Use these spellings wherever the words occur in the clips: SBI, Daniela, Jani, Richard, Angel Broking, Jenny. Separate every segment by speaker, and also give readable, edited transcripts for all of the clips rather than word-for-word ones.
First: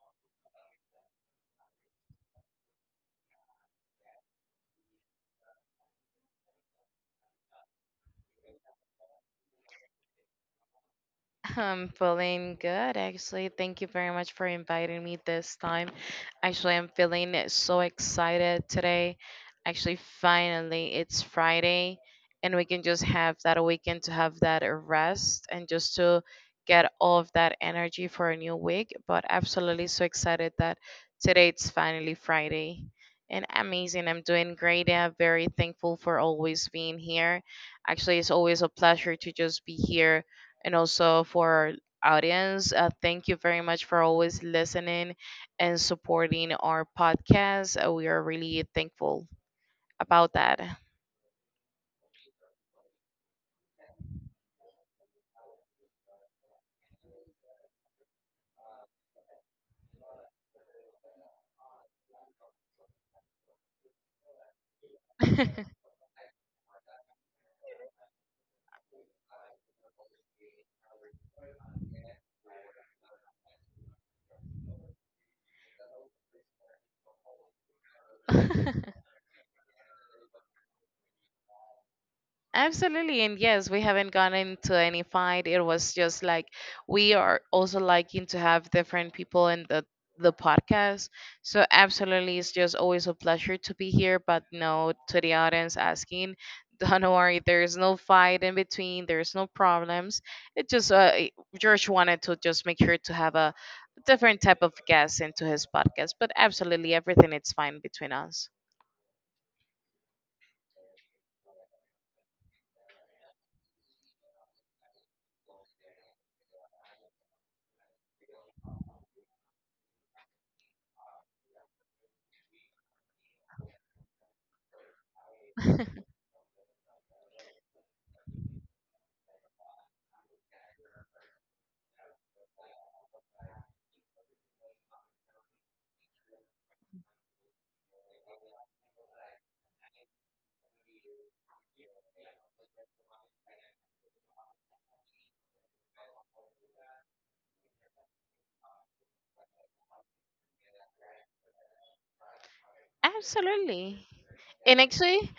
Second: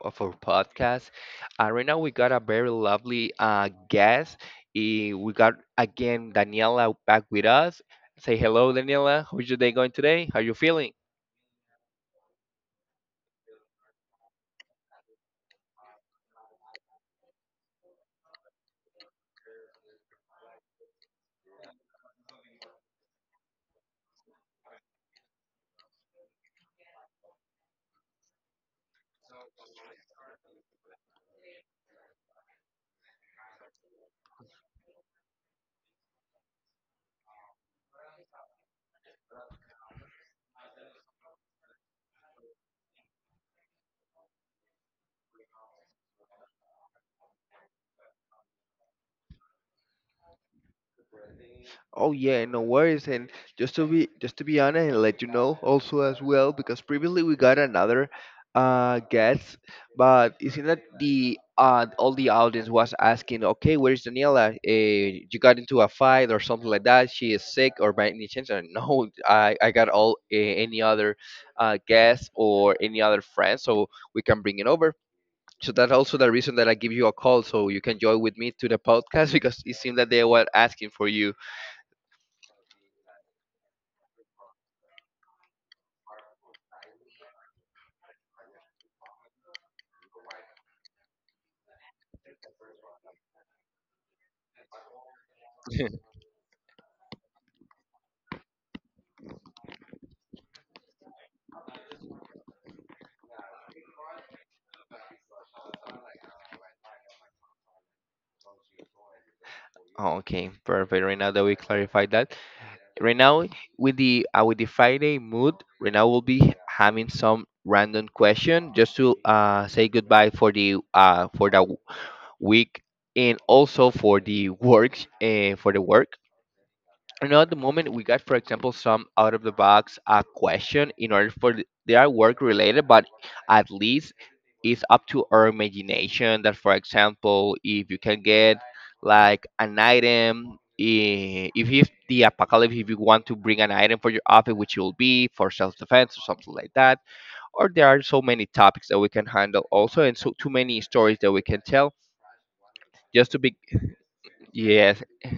Speaker 1: of our podcast. Right now we got a very lovely guest. We got again Daniela back with us. Say hello, Daniela. How's your day going today? How you feeling?
Speaker 2: I'm feeling good, actually. Thank you very much for inviting me this time. Actually, I'm feeling so excited today. Actually, finally, it's Friday, and we can just have that weekend to have that rest and just to get all of that energy for a new week. But absolutely so excited that today it's finally Friday. And amazing. I'm doing great. I'm very thankful for always being here. Actually, it's always a pleasure to just be here and also for our audience. Thank you very much for always listening and supporting our podcast. We are really thankful about that.
Speaker 1: Oh yeah, no worries. And just to be honest and let you know also as well, because previously we got another guest, but it seems that the all the audience was asking, okay, where is Daniela? You got into a fight or something like that? She is sick or by any chance? And no, I got all any other guest or any other friend, so we can bring it over. So that's also the reason that I give you a call, so you can join with me to the podcast because it seemed that they were asking for you.
Speaker 2: Absolutely. And yes, we haven't gone into any fight. It was just like we are also liking to have different people in the podcast. So absolutely it's just always a pleasure to be here. But no, to the audience asking, don't worry, there's no fight in between, there's no problems. It just George wanted to just make sure to have a different type of guest into his podcast. But absolutely everything it's fine between us.
Speaker 1: Oh, okay, perfect. Right now that we clarified that, right now with the Friday mood, right now we'll be having some random question just to say goodbye for the week and also for the works for the work, and at the moment we got, for example, some out of the box question in order for they are work related, but at least it's up to our imagination that, for example, if you can get like an item, if it's the apocalypse, if you want to bring an item for your office which will be for self-defense or something like that, or there are so many topics that we can handle also and so too many stories that we can tell just to be,
Speaker 2: Absolutely. And
Speaker 1: yes,
Speaker 2: actually,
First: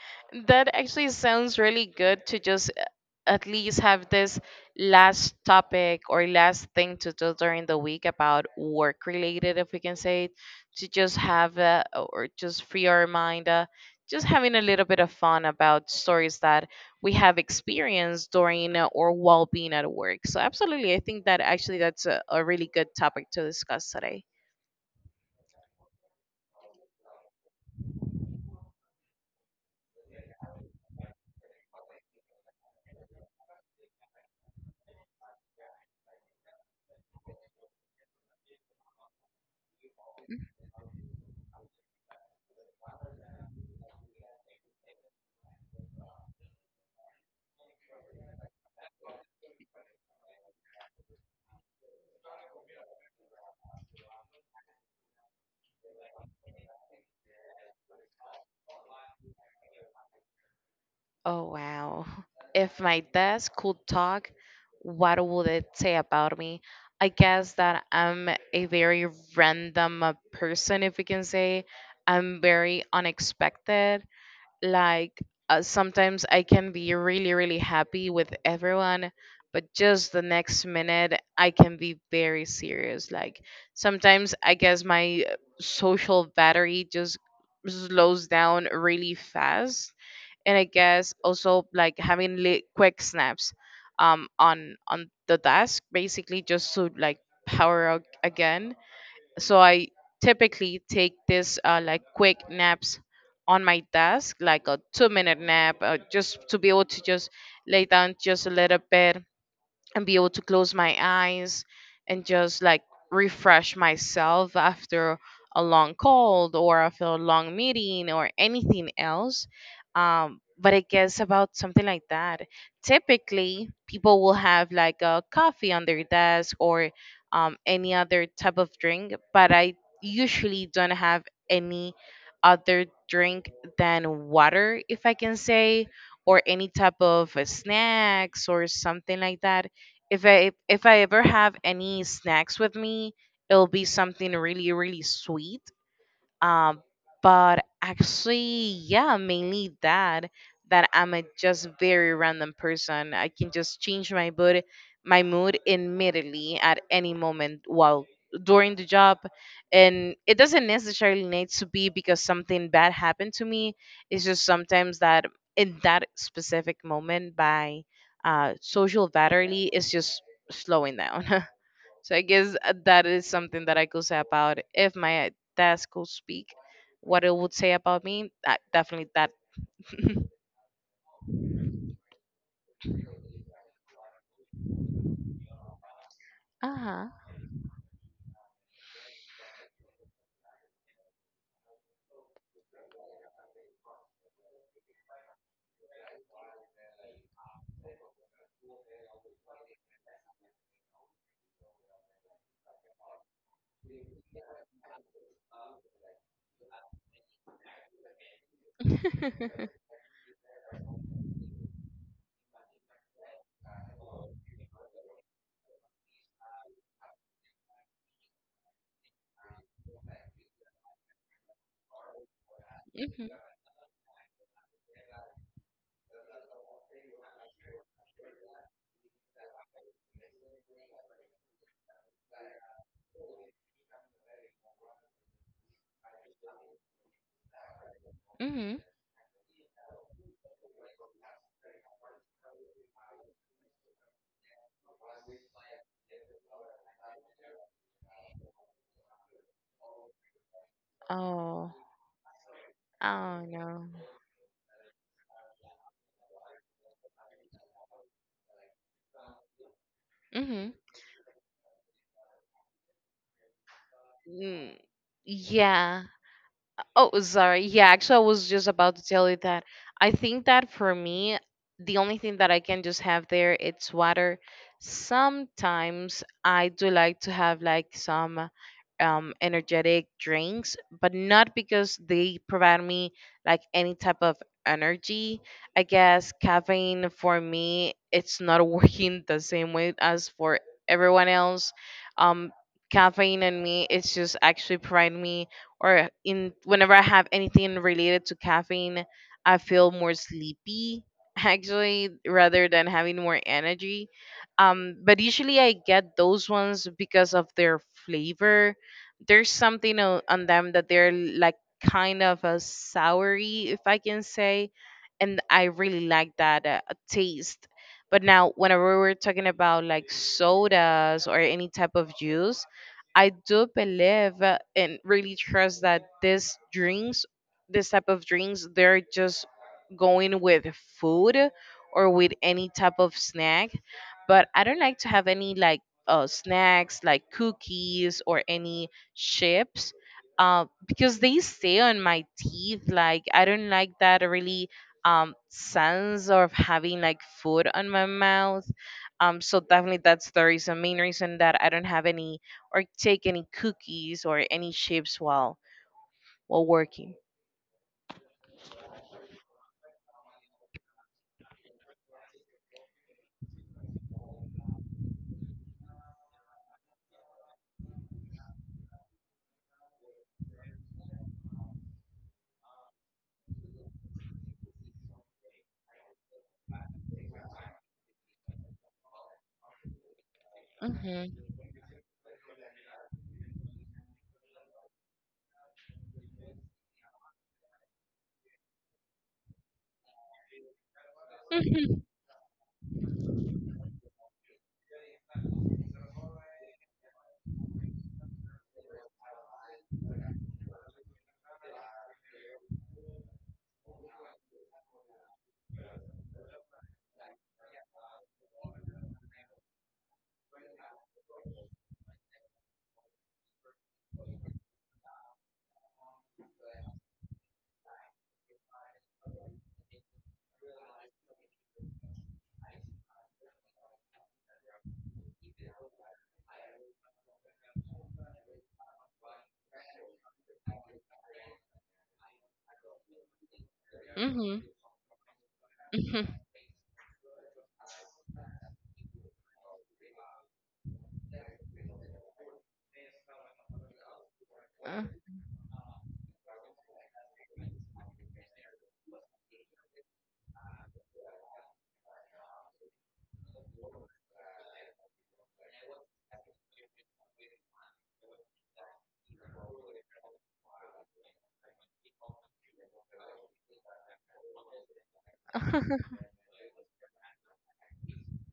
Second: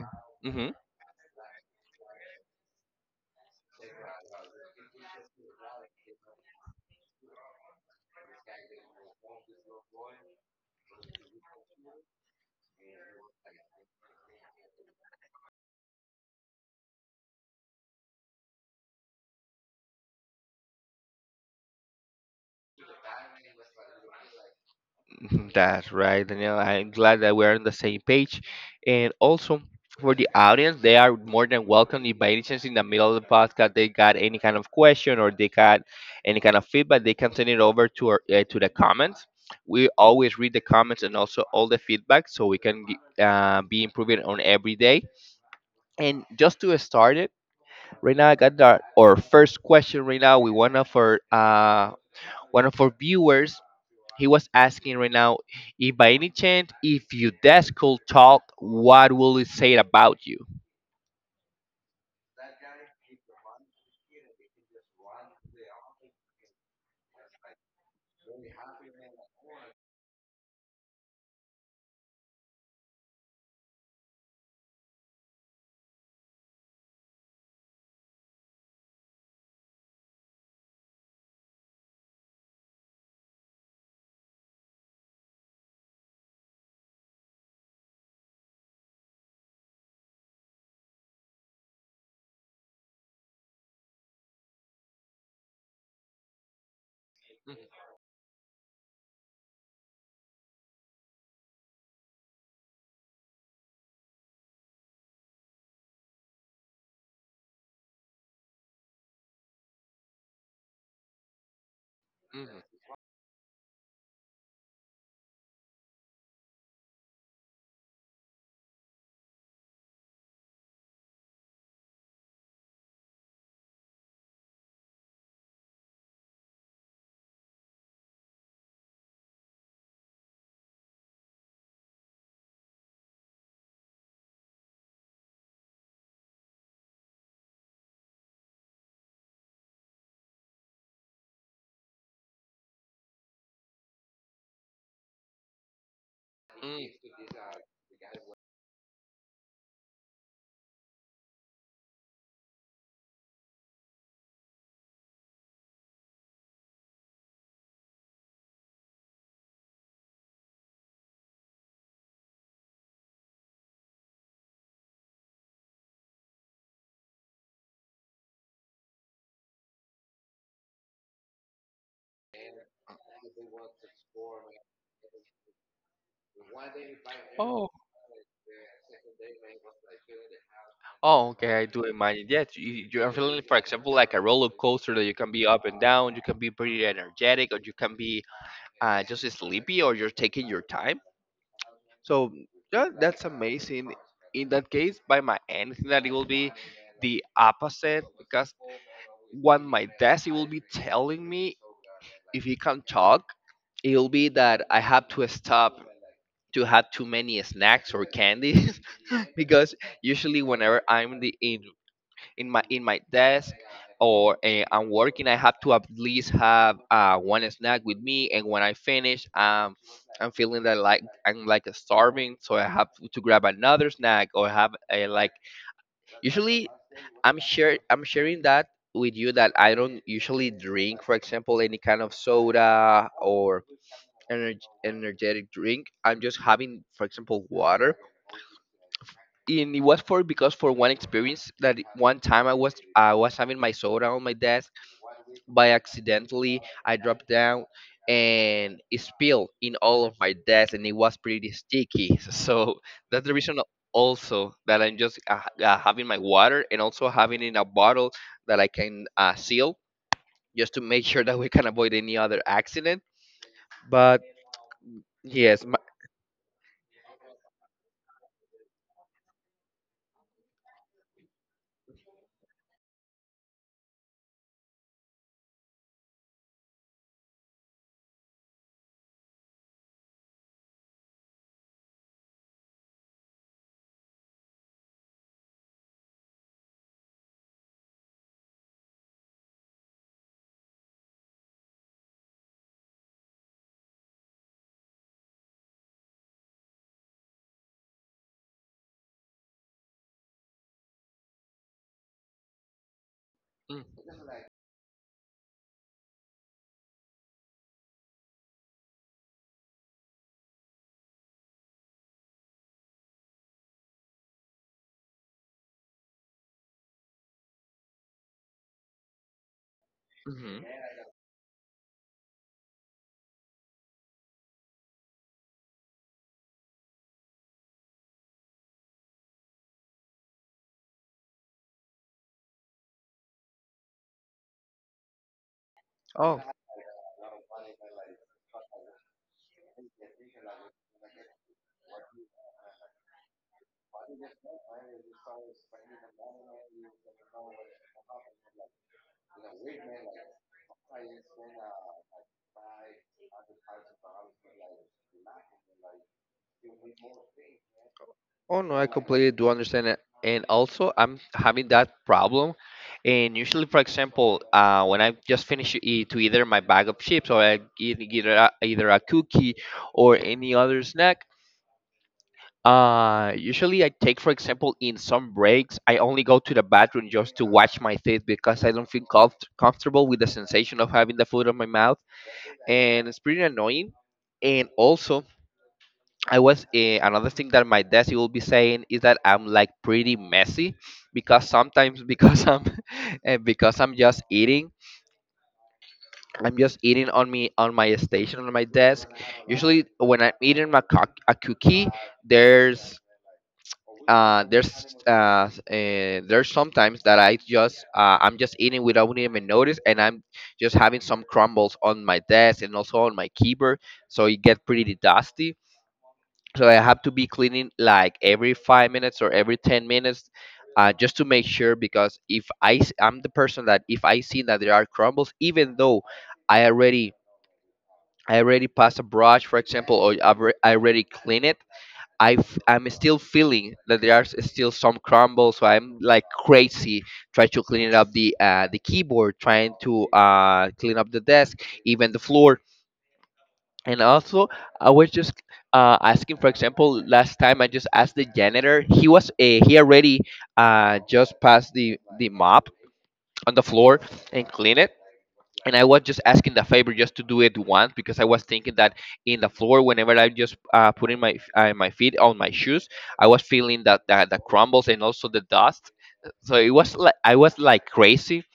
Speaker 1: mm-hmm.
Speaker 2: that actually sounds really good to just at least have this last topic or last thing to do during the week about work related, if we can say it, to just have or just free our mind, just having a little bit of fun about stories that we have experienced during or while being at work. So, absolutely, I think that actually that's a really good topic to discuss today.
Speaker 1: That's right, Danielle. I'm glad that we're on the same page. And also for the audience, they are more than welcome. If by any chance in the middle of the podcast they got any kind of question or they got any kind of feedback, they can send it over to our to the comments. We always read the comments and also all the feedback, so we can be improving on every day. And just to start it, right now I got our first question. Right now, we want of our one of our viewers, he was asking right now, if by any chance, if your desk could talk, what will it say about you?
Speaker 2: Oh, wow. If my desk could talk, what would it say about me? I guess that I'm a very random person, if we can say. I'm very unexpected. Like, sometimes I can be really, really happy with everyone, but just the next minute, I can be very serious. Like, sometimes I guess my social battery just slows down really fast, and I guess also like having quick snaps on the desk basically just to like power up again. So I typically take this like quick naps on my desk, like a 2 minute nap, just to be able to just lay down just a little bit and be able to close my eyes and just
Speaker 1: Mhm.
Speaker 2: like refresh myself after a long cold or after a long meeting or anything else. But I guess about something like that. Typically, people will have like a coffee on their desk or any other type of drink, but I usually don't have any other drink than water, if I can say, or any type of snacks or something like that. If I ever have any snacks with me, it'll be something really really sweet, um, but actually, yeah, mainly that that I'm a just very random person. I can just change my mood immediately at any moment while during the job, and it doesn't necessarily need to be because something bad happened to me. It's just sometimes that in that specific moment, by social battery is just slowing down. So I guess that is something that I could say about if my desk could speak, what it would
Speaker 1: Oh,
Speaker 2: say about me. I, definitely that.
Speaker 1: oh, okay, I do imagine. Yes, you're feeling, for example, like a roller coaster that you can be up and down. You can be
Speaker 2: Uh
Speaker 1: pretty
Speaker 2: huh.
Speaker 1: energetic, or you can be just sleepy, or you're taking your time. So that's amazing. In that case, by my end, I think that it will be the opposite because what my desk it will be telling me, if he can't talk, it'll be that I have to stop to have too many snacks or candies because usually whenever I'm the in my desk, or I'm working, I have to at least have one snack with me, and when I finish, I'm feeling that like I'm like starving, so I have to
Speaker 2: Mhm.
Speaker 1: grab another snack or have a like. Usually, I'm sharing that with you that I don't usually drink, for example, any kind of soda or energ energetic drink. I'm just having, for example, water.
Speaker 2: Mhm.
Speaker 1: And it was for because for one experience that one time I was having my soda on my desk. By accidentally I dropped down and it spilled in all of my desk and it was pretty
Speaker 2: Oh.
Speaker 1: sticky. So that's the
Speaker 2: Oh
Speaker 1: reason
Speaker 2: no.
Speaker 1: also that I'm just having my water and also having in a bottle that I can seal just
Speaker 2: Mhm.
Speaker 1: to make sure that we can avoid any other accident. But
Speaker 2: Mm,
Speaker 1: yes, my,
Speaker 2: yeah. Oh, sorry. Yeah, actually, I was just about to tell you that. I think that for me, the only thing that I can just have there it's water. Sometimes I do like to have like some energetic drinks, but not because they provide me like any type of energy. I guess caffeine for me, it's not working the same way as for everyone else. Um, Caffeine and me, it's just actually providing me or in whenever I have anything related to caffeine, I feel more sleepy actually rather than having more energy.
Speaker 1: mm,
Speaker 2: But usually I get those ones because of their flavor. There's something on them that they're like kind of a soury, if I can say, and I really like that taste. But now, whenever we're talking about like
Speaker 1: mhm.
Speaker 2: sodas or any type of juice, I do believe and really trust that these drinks, this type of drinks, they're just going with food or with any type of snack. But I don't like to have any like
Speaker 1: Oh,
Speaker 2: snacks like cookies or any chips. Because they stay on my teeth. Like I don't like that really sense of having like food on my mouth. So definitely that's the reason, main reason that I don't have any or take any cookies or any chips while working.
Speaker 1: oh no, I completely do understand it. And also, I'm having that problem. And usually, for example, when I just finish to either my bag of chips or I eat either a cookie or any other snack, usually I take, for example, in some breaks, I only go to the bathroom just to wash my teeth because I don't feel comfortable with the sensation of having the food
Speaker 2: Hmm.
Speaker 1: on my mouth, and it's pretty annoying. And also, I was another thing that my desk will be saying is that I'm like pretty messy because sometimes
Speaker 2: Hmm.
Speaker 1: because I'm because I'm just eating on me on my station on my desk. Usually, when I'm eating my a cookie, there's there's sometimes that I just I'm just eating without even notice, and I'm just having some crumbles on my desk and also on my keyboard, so it gets pretty dusty. So I have to be cleaning like every 5 minutes or every 10 minutes, just to make sure. Because if I'm the person that if I see that there are crumbles, even though I already I already passed a brush, for example, or I already clean it. I'm still feeling that there are
Speaker 2: Hmm.
Speaker 1: still some crumbles, so I'm like
Speaker 2: Hmm.
Speaker 1: crazy trying to clean up the keyboard, trying to clean up the desk, even the floor. And also, I was just asking, for example, last time I just asked the janitor. He was he already just passed the mop on the floor and clean it, and I was just asking the favor just to do it once because I was thinking that in the floor, whenever I just putting my my feet on my shoes, I was feeling that the crumbles and also the dust.
Speaker 2: Hmm.
Speaker 1: So it was like I was like crazy.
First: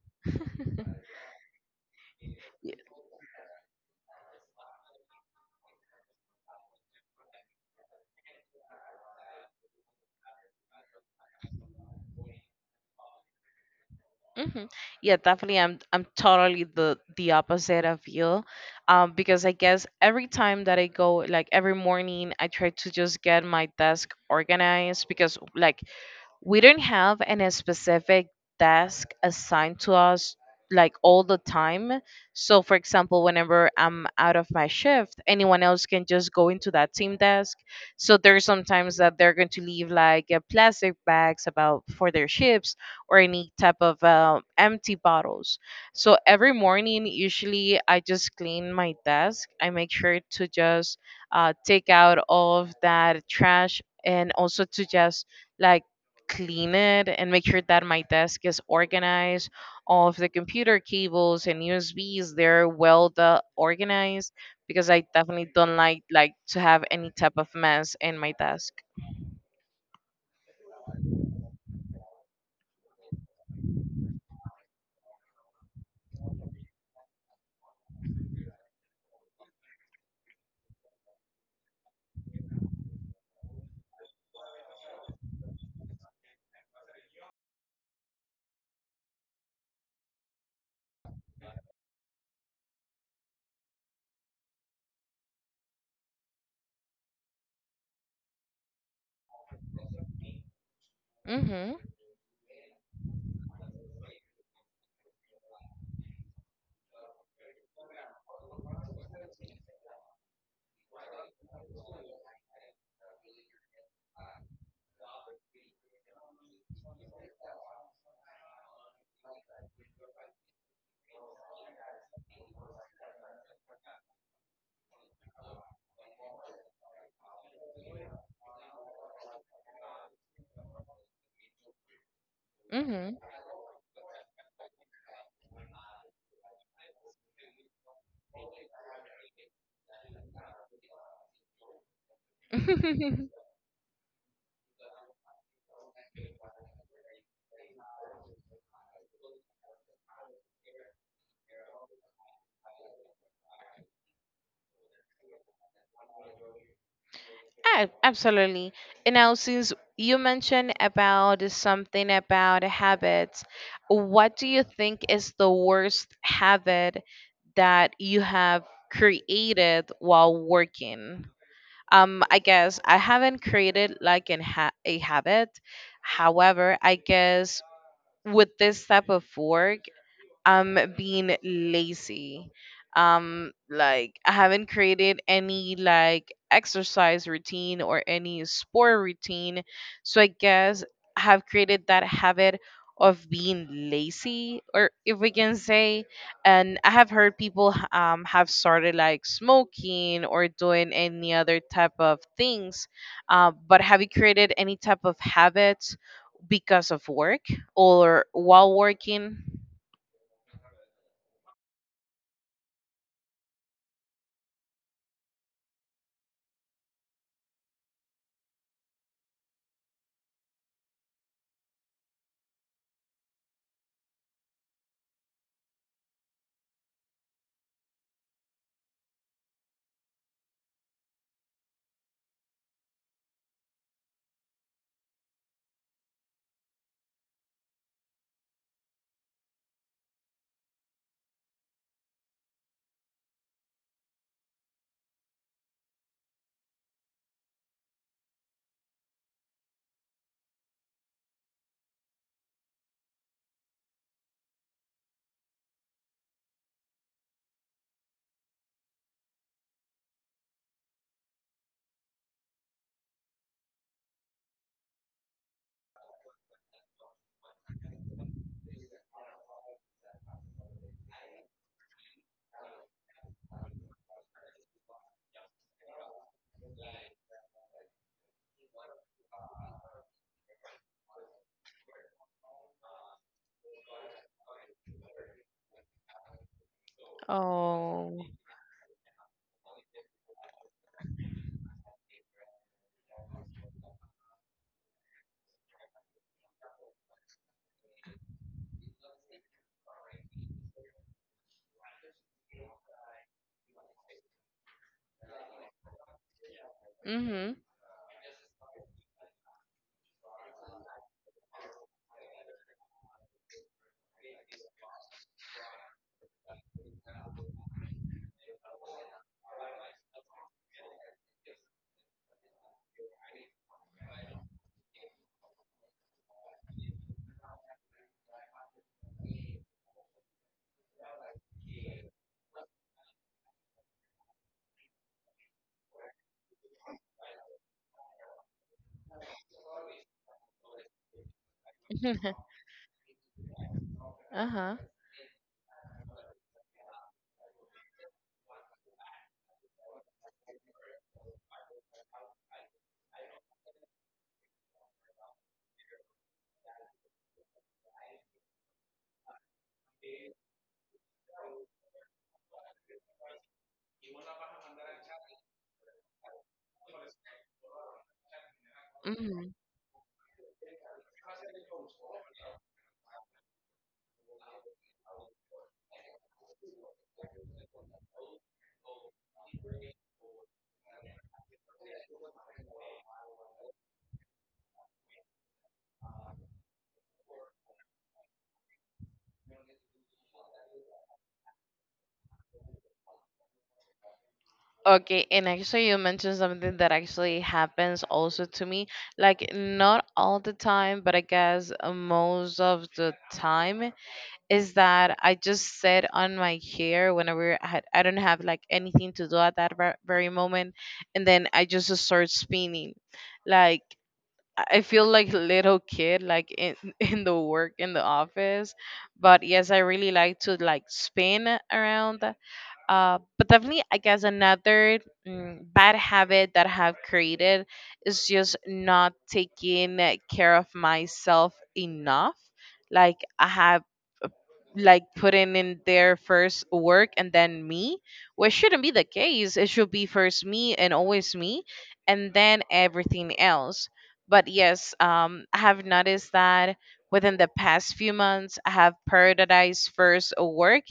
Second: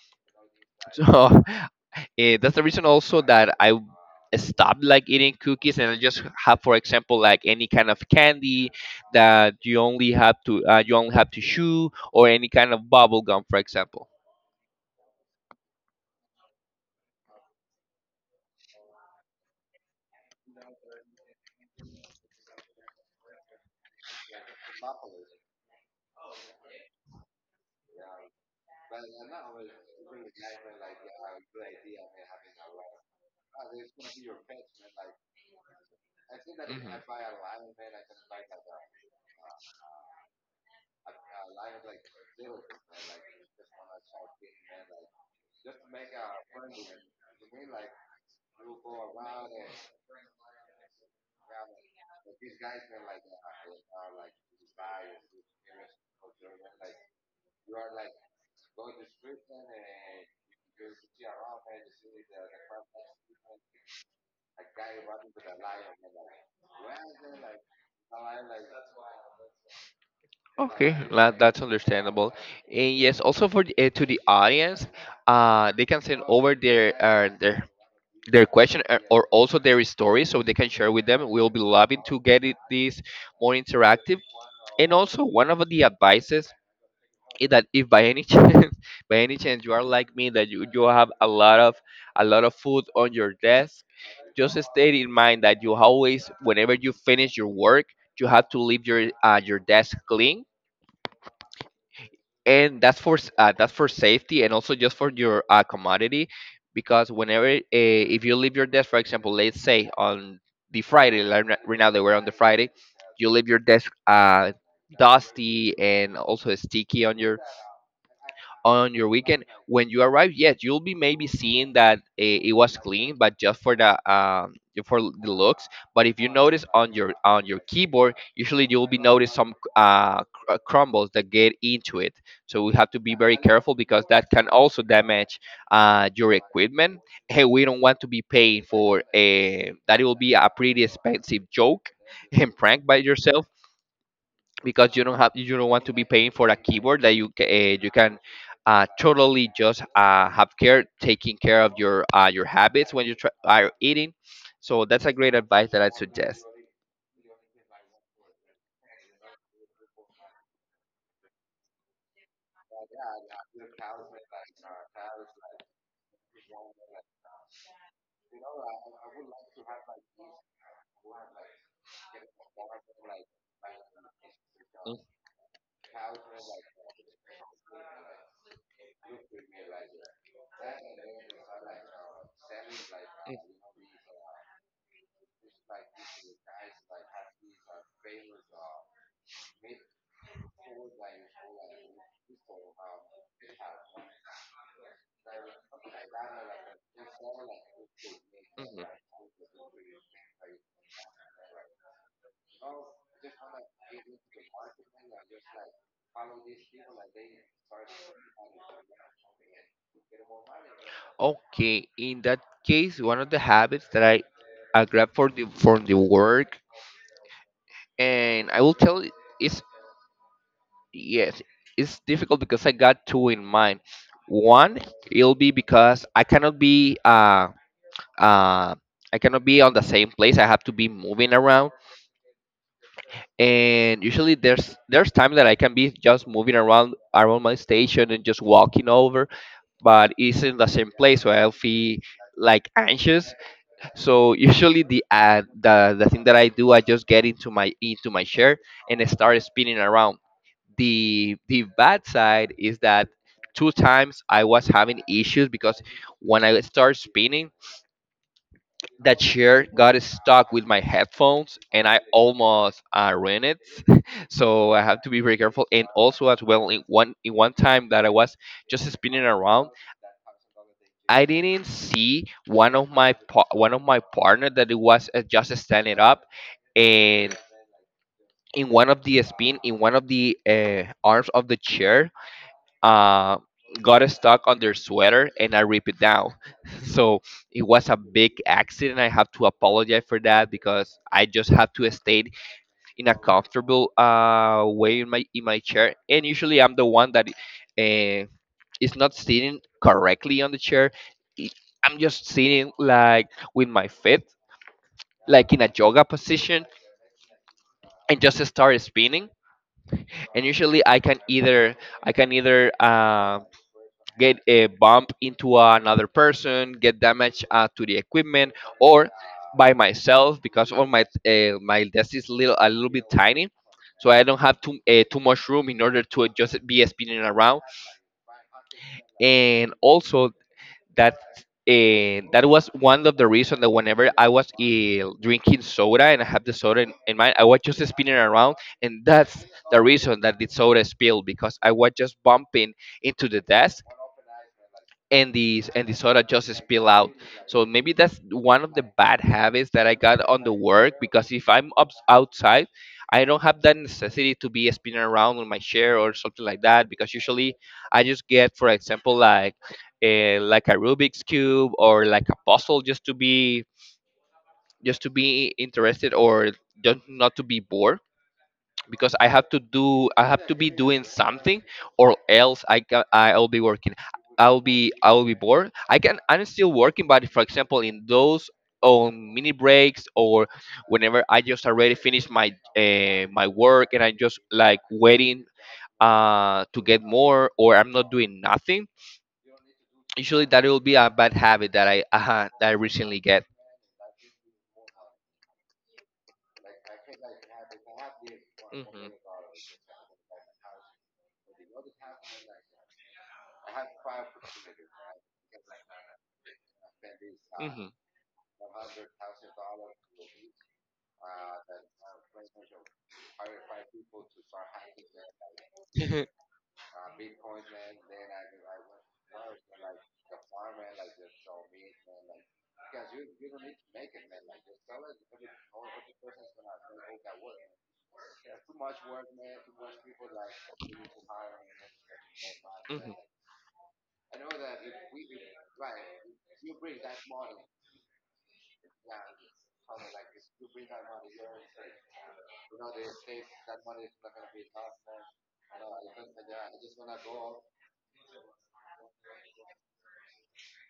Speaker 1: So that's the reason also that I stopped like eating cookies, and I just have, for example, like any kind of candy that you only have to you only have to chew, or any kind of bubble gum, for example.
Speaker 2: Yeah, definitely. I'm totally the opposite of you, because I guess every time that I go, like every morning, I try to just get my desk organized because like we don't have any specific desk assigned to us like all the time. So, for example, whenever I'm out of my shift, anyone else can just go into that
Speaker 1: Mhm.
Speaker 2: team desk. So, there's sometimes that they're going to leave like plastic bags about for their ships or any type of empty bottles. So, every morning, usually I just clean my desk. I make sure to just take out all of that trash and also to just like clean it and make sure that my desk is organized. All of the computer cables and USBs, they're well the organized because I definitely don't like to have any type of mess in my desk.
Speaker 1: Okay, that's understandable. And yes, also for to the audience, they can send over their question, or also their story so they can share with them. We'll be loving to get it this more interactive. And also, one of the advices is that if by any by any chance, you are like me, that you have a lot of food on your desk, just stay in mind that you always, whenever you finish your work, you have to leave your desk clean,
Speaker 2: Mhm.
Speaker 1: and that's for that's for safety and also just for your commodity. Because whenever if you leave your desk, for example, let's say on the Friday, like right now they were on the Friday, you leave your desk dusty and also sticky. On your on your weekend when you arrive, yes, you'll be maybe seeing that it was clean, but just for the looks. But if you notice on your keyboard, usually you'll be notice some crumbles that get into it, so we have to be
Speaker 2: Mhm.
Speaker 1: very careful because that can also damage your equipment. Hey, we don't want to be paying for a that it will be a pretty expensive joke and prank by yourself, because you don't want to be paying for a keyboard that you you can totally just have care taking care of your habits when you are eating. So that's a great advice that I suggest.
Speaker 2: Ah, absolutely. And now since you mentioned about something about habits, what do you think is the worst habit that you have created while working? Um, I guess I haven't created like a
Speaker 1: Mm.
Speaker 2: habit, however I guess with this type of work I'm being lazy. Like I haven't created any like exercise routine or any sport routine. So I guess I have created that habit of being lazy, or if we can say, and I have heard have
Speaker 1: Mm. Mhm.
Speaker 2: started like smoking or doing any other type of things. But have you created any type of habits because of work or while working?
Speaker 1: Okay, in that case, one of the habits that I grab for the from the work, and I will tell it is, yes, it's difficult because I got two in mind. One, it'll be because I cannot be on the same place. I have to be moving around, and usually there's time that I can be just moving around around my station and just walking over, but it's in the same place, so I'll feel like anxious. So usually the thing that I do, I just get into my chair and I start spinning around. The bad side is that two times I was having issues because when I start spinning, that chair got stuck with my headphones and I almost ruined it. So I have to be very careful. And also as well, in one time that I was just spinning around, I didn't see one of my partner that it was just standing up, and in one of the arms of the chair, uh, got stuck on their sweater, and I ripped it down. So it was a
Speaker 2: Oh.
Speaker 1: big accident. I have to apologize for that because I just have to stay in a comfortable way in my chair. And usually, I'm the one that uh, it's not sitting correctly on the chair. it- I'm just sitting like with my feet, like in a yoga position,
Speaker 2: Mhm.
Speaker 1: and just start spinning. And usually, I can either get a bump into another person, get damage to the equipment, or by myself because of my my desk is little a little bit tiny. So I don't have too much room in order to just be spinning around, and also that that was one of the reasons that whenever I was drinking soda and I had the soda in mind, I was just spinning around, and that's the reason that the soda spilled because I was just bumping into the desk,
Speaker 2: Uh-huh.
Speaker 1: and the soda just spill out. So maybe that's one of the bad habits that I got on the work, because if I'm up outside, I don't have that necessity to be spinning around on my chair or something like that, because usually I just get, for example, like a Rubik's cube or like a puzzle just to be interested or just not to be bored, because
Speaker 2: Mhm.
Speaker 1: I have to be doing something, or else I'll be working. I'll be bored. I'm still working, but for example in those on mini breaks or whenever I just already finished my my work, and I just like waiting to get more, or I'm not doing nothing. Usually that will be a bad habit that I recently get.
Speaker 2: Okay, and actually you mentioned something that actually happens also to me.
Speaker 1: Mhm.
Speaker 2: Like not all the time, but I guess most of the time is that I just sit on my chair whenever
Speaker 1: Mhm.
Speaker 2: I don't have like anything to do at that very moment, and then I just start spinning. Like I feel like a little kid, like in in the work in the office. But yes, I really like to like spin around. But definitely, I guess another bad habit that I have created is just not taking care of myself enough. Like I have like putting in their first work and then me, which shouldn't be the case, it should be first me and always me and then everything else. But yes, I have noticed that within the past few months I have prioritized first work,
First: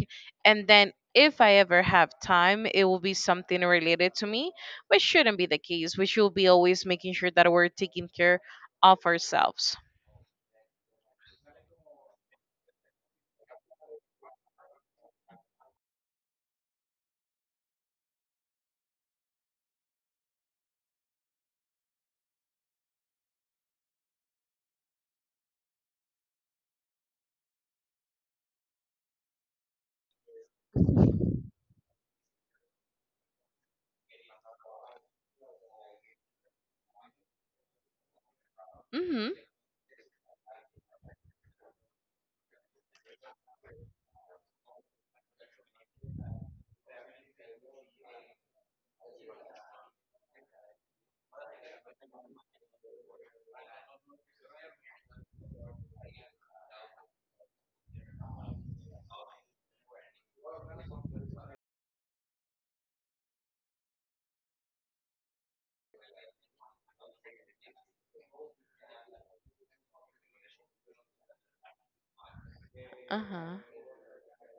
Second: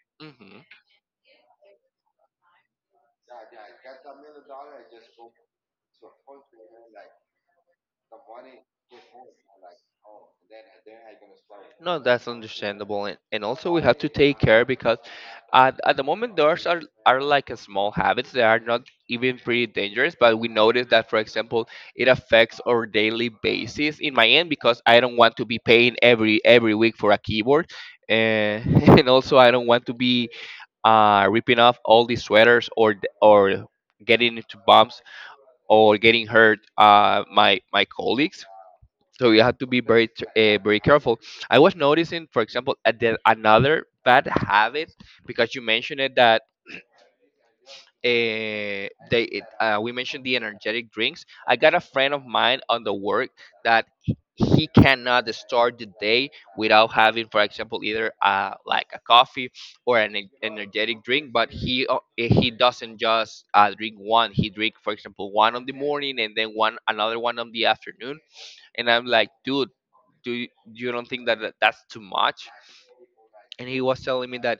Speaker 2: and then if I ever have time it will be something related to me, which shouldn't be the case. We should be always making sure that we're taking care of ourselves.
Speaker 1: No, that's understandable, and, also we have to take care, because at the moment those are like a small habits that are not even pretty dangerous, but we notice that, for example, it affects our daily basis. In my end, because I don't want to be paying every week for a keyboard, and and also I don't want to be ripping off all these sweaters or getting into bumps or getting hurt my my colleagues. So
Speaker 2: Mm-hmm.
Speaker 1: you have to be very very careful. I was noticing, for example, another bad habit, because you mentioned it that we mentioned the energetic drinks. I got a friend of mine on the work that he cannot start the day without having, for example, either like a coffee or an energetic drink. But he doesn't just drink one. He drink, for example, one in the morning and then one another one in the afternoon. And I'm like, dude, you don't think that that's too much?
Speaker 2: Uh-huh.
Speaker 1: And he was telling me that,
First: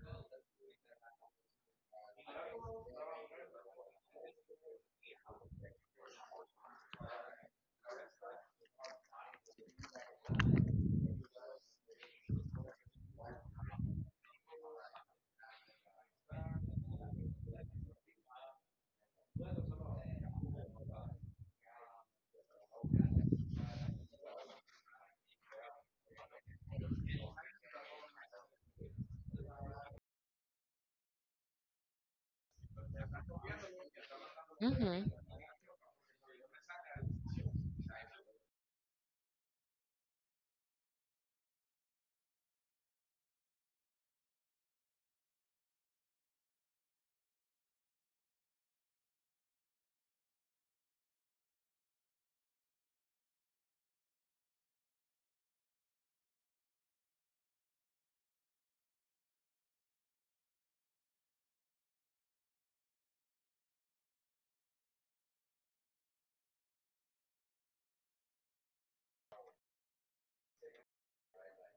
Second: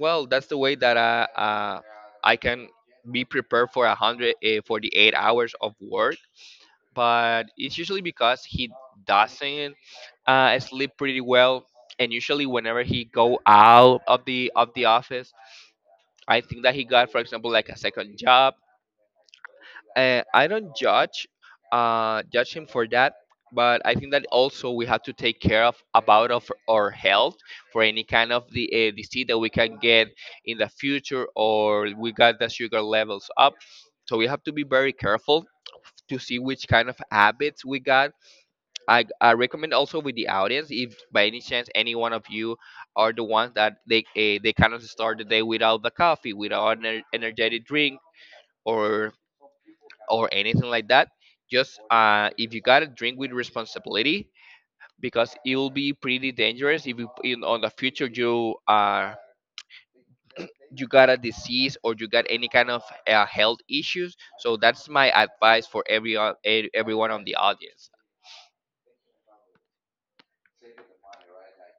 Speaker 1: well, that's the way that I can be prepared for 148 hours of work, but it's usually because he doesn't sleep pretty well, and usually whenever he go out of the office, I think that he got, for example, like a second job. I don't judge judge him for that, but I think that also we have to take care of about of our health for any kind of the disease that we can get in the future, or we got the sugar levels up. So we have to be very
Speaker 2: Mm-hmm.
Speaker 1: careful to see which kind of habits we got. I recommend also with the audience, if by any chance any one of you are the ones that they cannot start the day without the coffee, without an energetic drink, or or anything like that. Just if you gotta drink with responsibility, because it will be pretty dangerous if you in on the future you got a disease or you got any kind of health issues. So that's my advice for everyone on the audience.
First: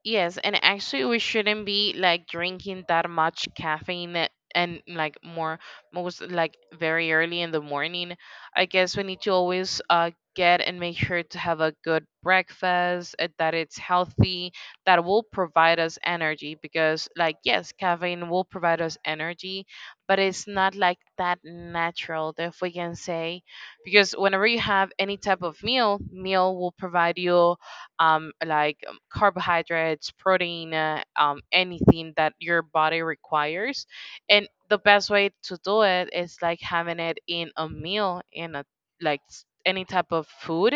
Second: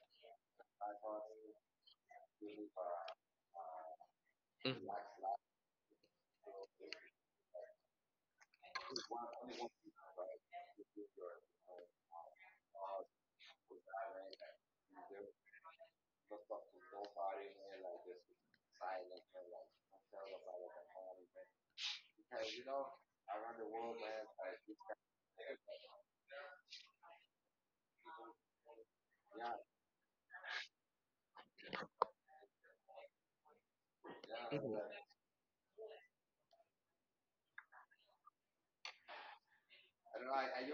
Speaker 2: Yes, and actually, we shouldn't be like drinking that much caffeine and
Speaker 1: Mhm,
Speaker 2: like more most like very early in the morning. I guess we need to always get and make sure to have a good breakfast that it's healthy, that will provide us energy. Because like yes, caffeine will provide us energy, but it's not like that natural, that if we can say because whenever you have any type of meal, meal will provide you like carbohydrates, protein, anything that your body requires. And the best way to do it is like having it in a meal, in a any type of food,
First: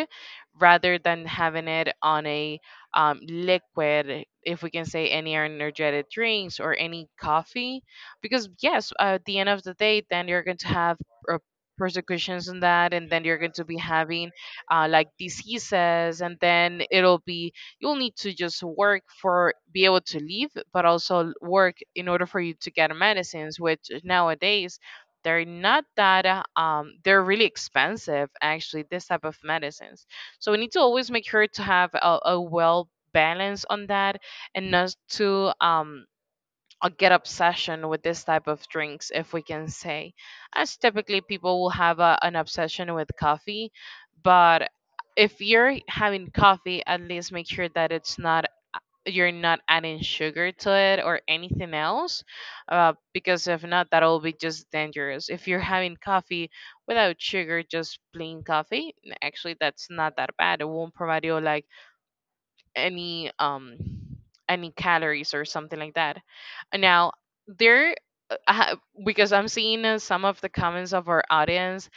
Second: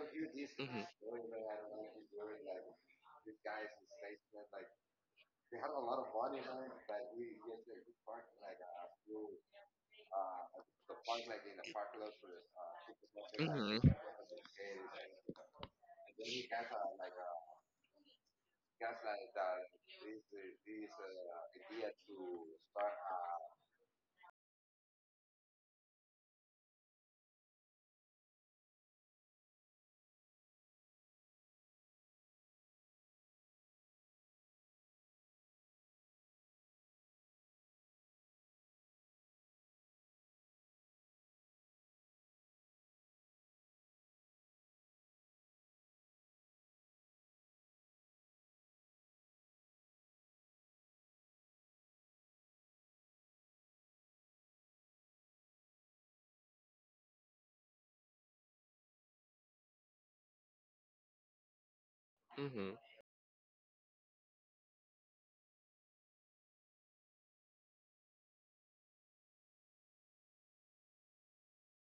Speaker 2: rather than having it on a liquid, if we can say, any energetic drinks or any coffee. Because, yes, at the end of the day, then you're going to have. Uh, Persecutions in that, and then you're going to
Speaker 1: mhm,
Speaker 2: be having like diseases. And then it'll be you'll need to just work for be able to live, but also work in order for you to get medicines, which nowadays they're not that they're really expensive, actually, this type of medicines. So we need to always make sure to have a well balance on that, and not to a get obsession with this type of drinks, if we can say, as typically people will have an obsession with coffee. But if you're having coffee, at least make sure that it's not you're not adding sugar to it or anything else. Because if not, that'll be just dangerous. If you're having coffee without sugar, just plain coffee, actually that's not that bad. It won't provide you like
Speaker 1: mhm, mhm,
Speaker 2: any um any calories or something like that. Now there, uh, ha- because I'm seeing some of the comments of our audience,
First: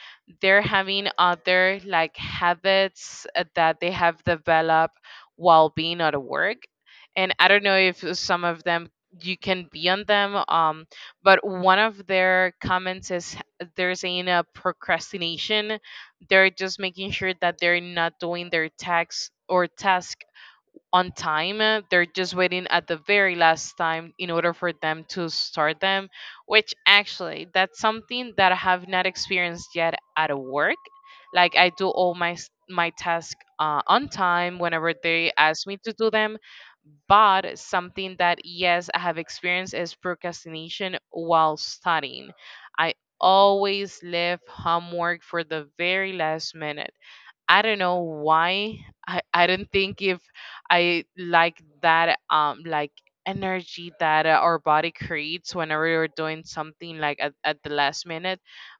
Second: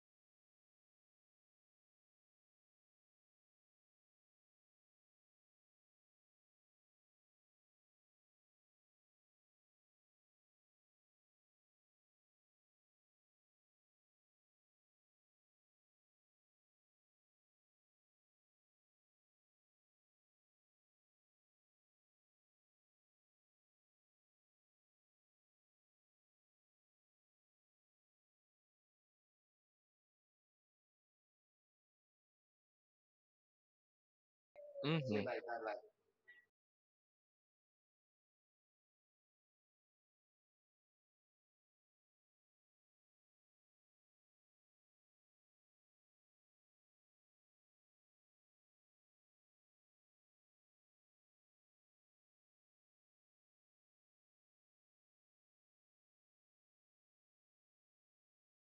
Speaker 2: they're having other like habits that they have developed while being at work, and I don't know if some of them you can be on them. But one of their comments is they're saying procrastination. They're just making sure that they're not doing their tax or task on time. They're just waiting at the very last time in order for them to start them, which actually that's something that I have not experienced yet at work. Like I do all my tasks on time whenever
Speaker 1: mhm, mhm.
Speaker 2: they ask me to do them. But something that, yes, I have experienced is procrastination while studying. I always leave homework for the very last minute. I don't know why. I don't think if I like that like energy that our body creates whenever we're doing something like at the last minute.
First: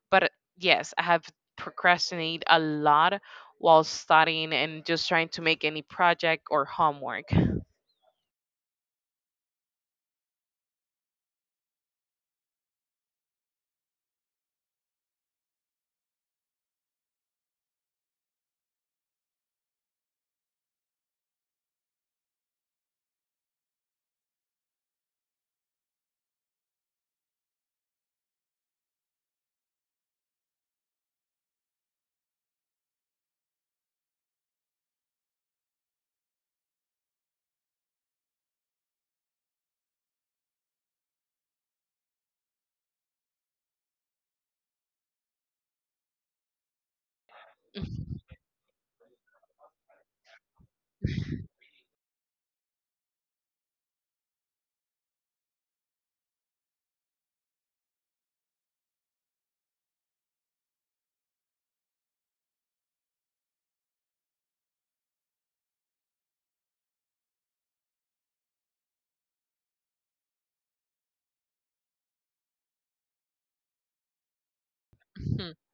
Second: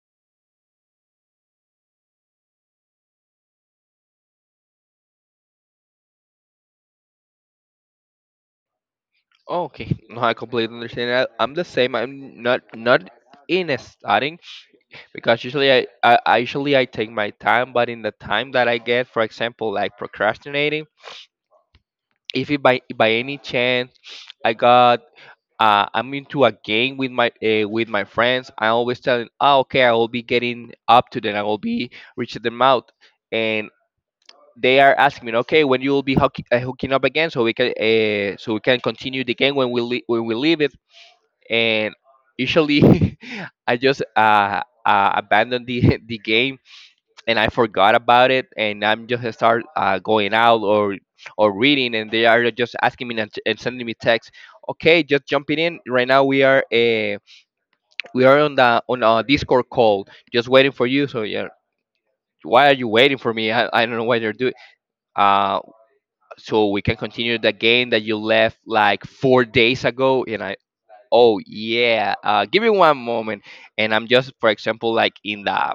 Speaker 2: But yes, I have procrastinate a lot while studying and just trying to make any project or homework.
Speaker 1: Oh, okay, no, I completely understand that. I'm the same. I'm not in a starting, because usually, usually I take my time, but in the time that I get, for example, like procrastinating, if it by any chance I got I'm into a game with my friends, I always tell them, oh, okay, I will be getting up to them, I will be reaching them out, and they are asking me, okay, when you will be hooking up again, so we can continue the game when when we leave it. And usually I just abandon the the game, and I forgot about it, and I'm just start going out or reading, and they are just asking me, and sending me text. Okay, just jumping in right now. We are on the on a Discord call, just waiting for you. So yeah. Why are you waiting for me? I don't know what you're doing. Uh, so we can continue the game that you left like four days ago. And I, oh yeah, give me one moment, and I'm just for example like in
Speaker 2: Hmm.
Speaker 1: the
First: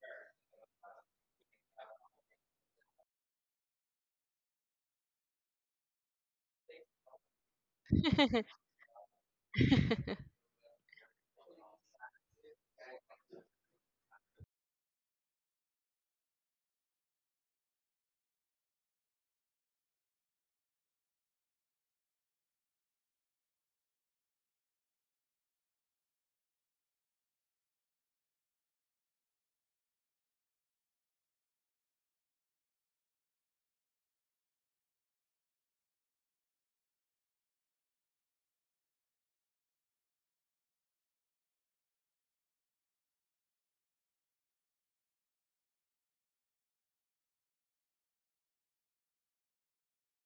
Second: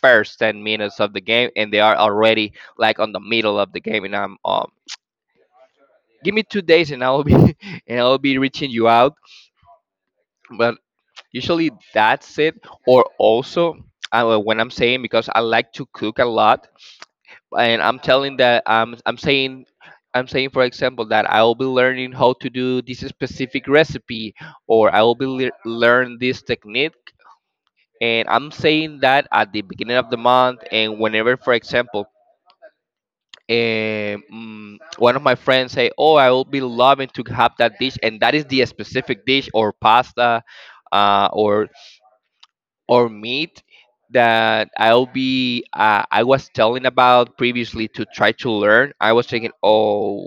Speaker 1: first 10 minutes of the game, and they are already like on the middle of the game, and I'm give me two days, and I'll be and I'll be reaching you out. But usually that's it. Or also, well, when I'm saying, because I like to cook a lot, and I'm telling that I'm saying, for example, that I will be learning how to do this specific recipe, or I will be learn this technique. And I'm saying that at the beginning of the month, and whenever, for example, um, one of my friends say, "Oh, I will be loving to have that dish," and that is the specific dish or pasta, uh, or or meat that I'll be I was telling about previously to try to learn. I was thinking, "Oh,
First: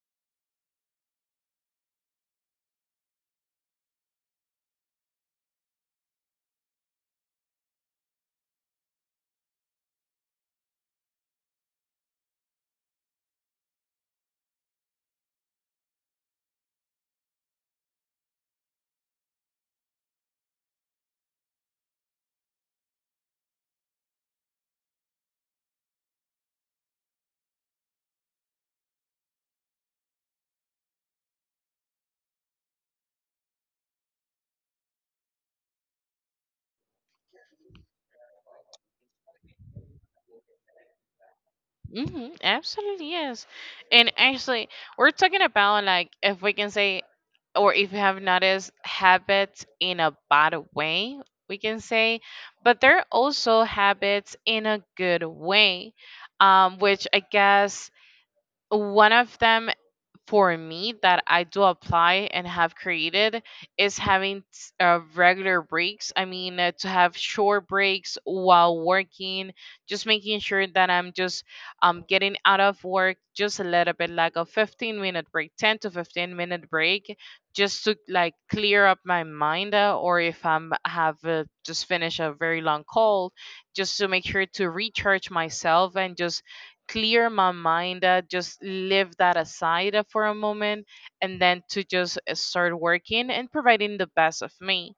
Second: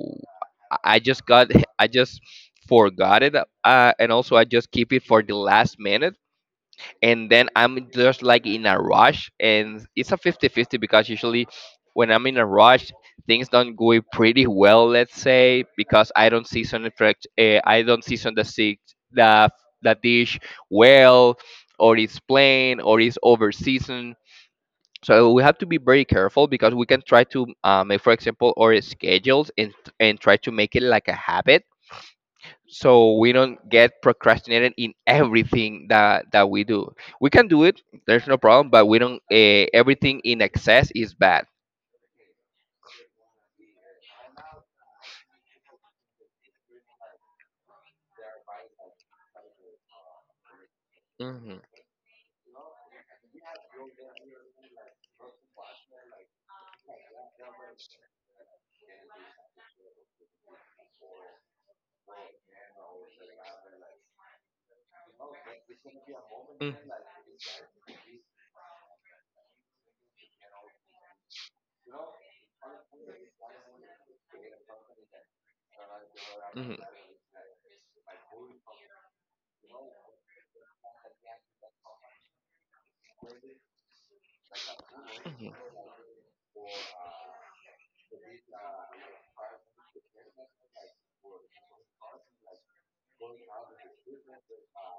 Speaker 1: I just got I just." Forgot it. And also I just keep it for the last minute, and then I'm just like in a rush, and it's a fifty-fifty, because usually when I'm in a rush, things don't go pretty well, let's say, because I don't season the I don't season the the dish well, or it's plain or it's over seasoned. So we have to be very careful, because we can try to make, for example, our schedules and try to make it like a habit, so we don't get procrastinated in everything that we do. We can do it, there's no problem, but we don't everything in excess is bad.
Speaker 2: Absolutely, yes. And actually, we're talking about like, if we can say, or if you have noticed habits in a bad way,
Speaker 1: Hmm.
Speaker 2: we can say, but there are also habits in a good way, which I guess one of them for me that I do apply and have created is having regular breaks. I mean,
Speaker 1: Hmm.
Speaker 2: to have short breaks while working, just making sure that I'm just getting out of work just a little bit, like a 15-minute break, 10 to 15 minute
Speaker 1: Hmm.
Speaker 2: break, just to like clear up my mind, or if I'm have just finished a very long call, just to make sure to recharge myself and just clear my mind, that just leave that aside for a moment, and then to just start working and providing the best of me.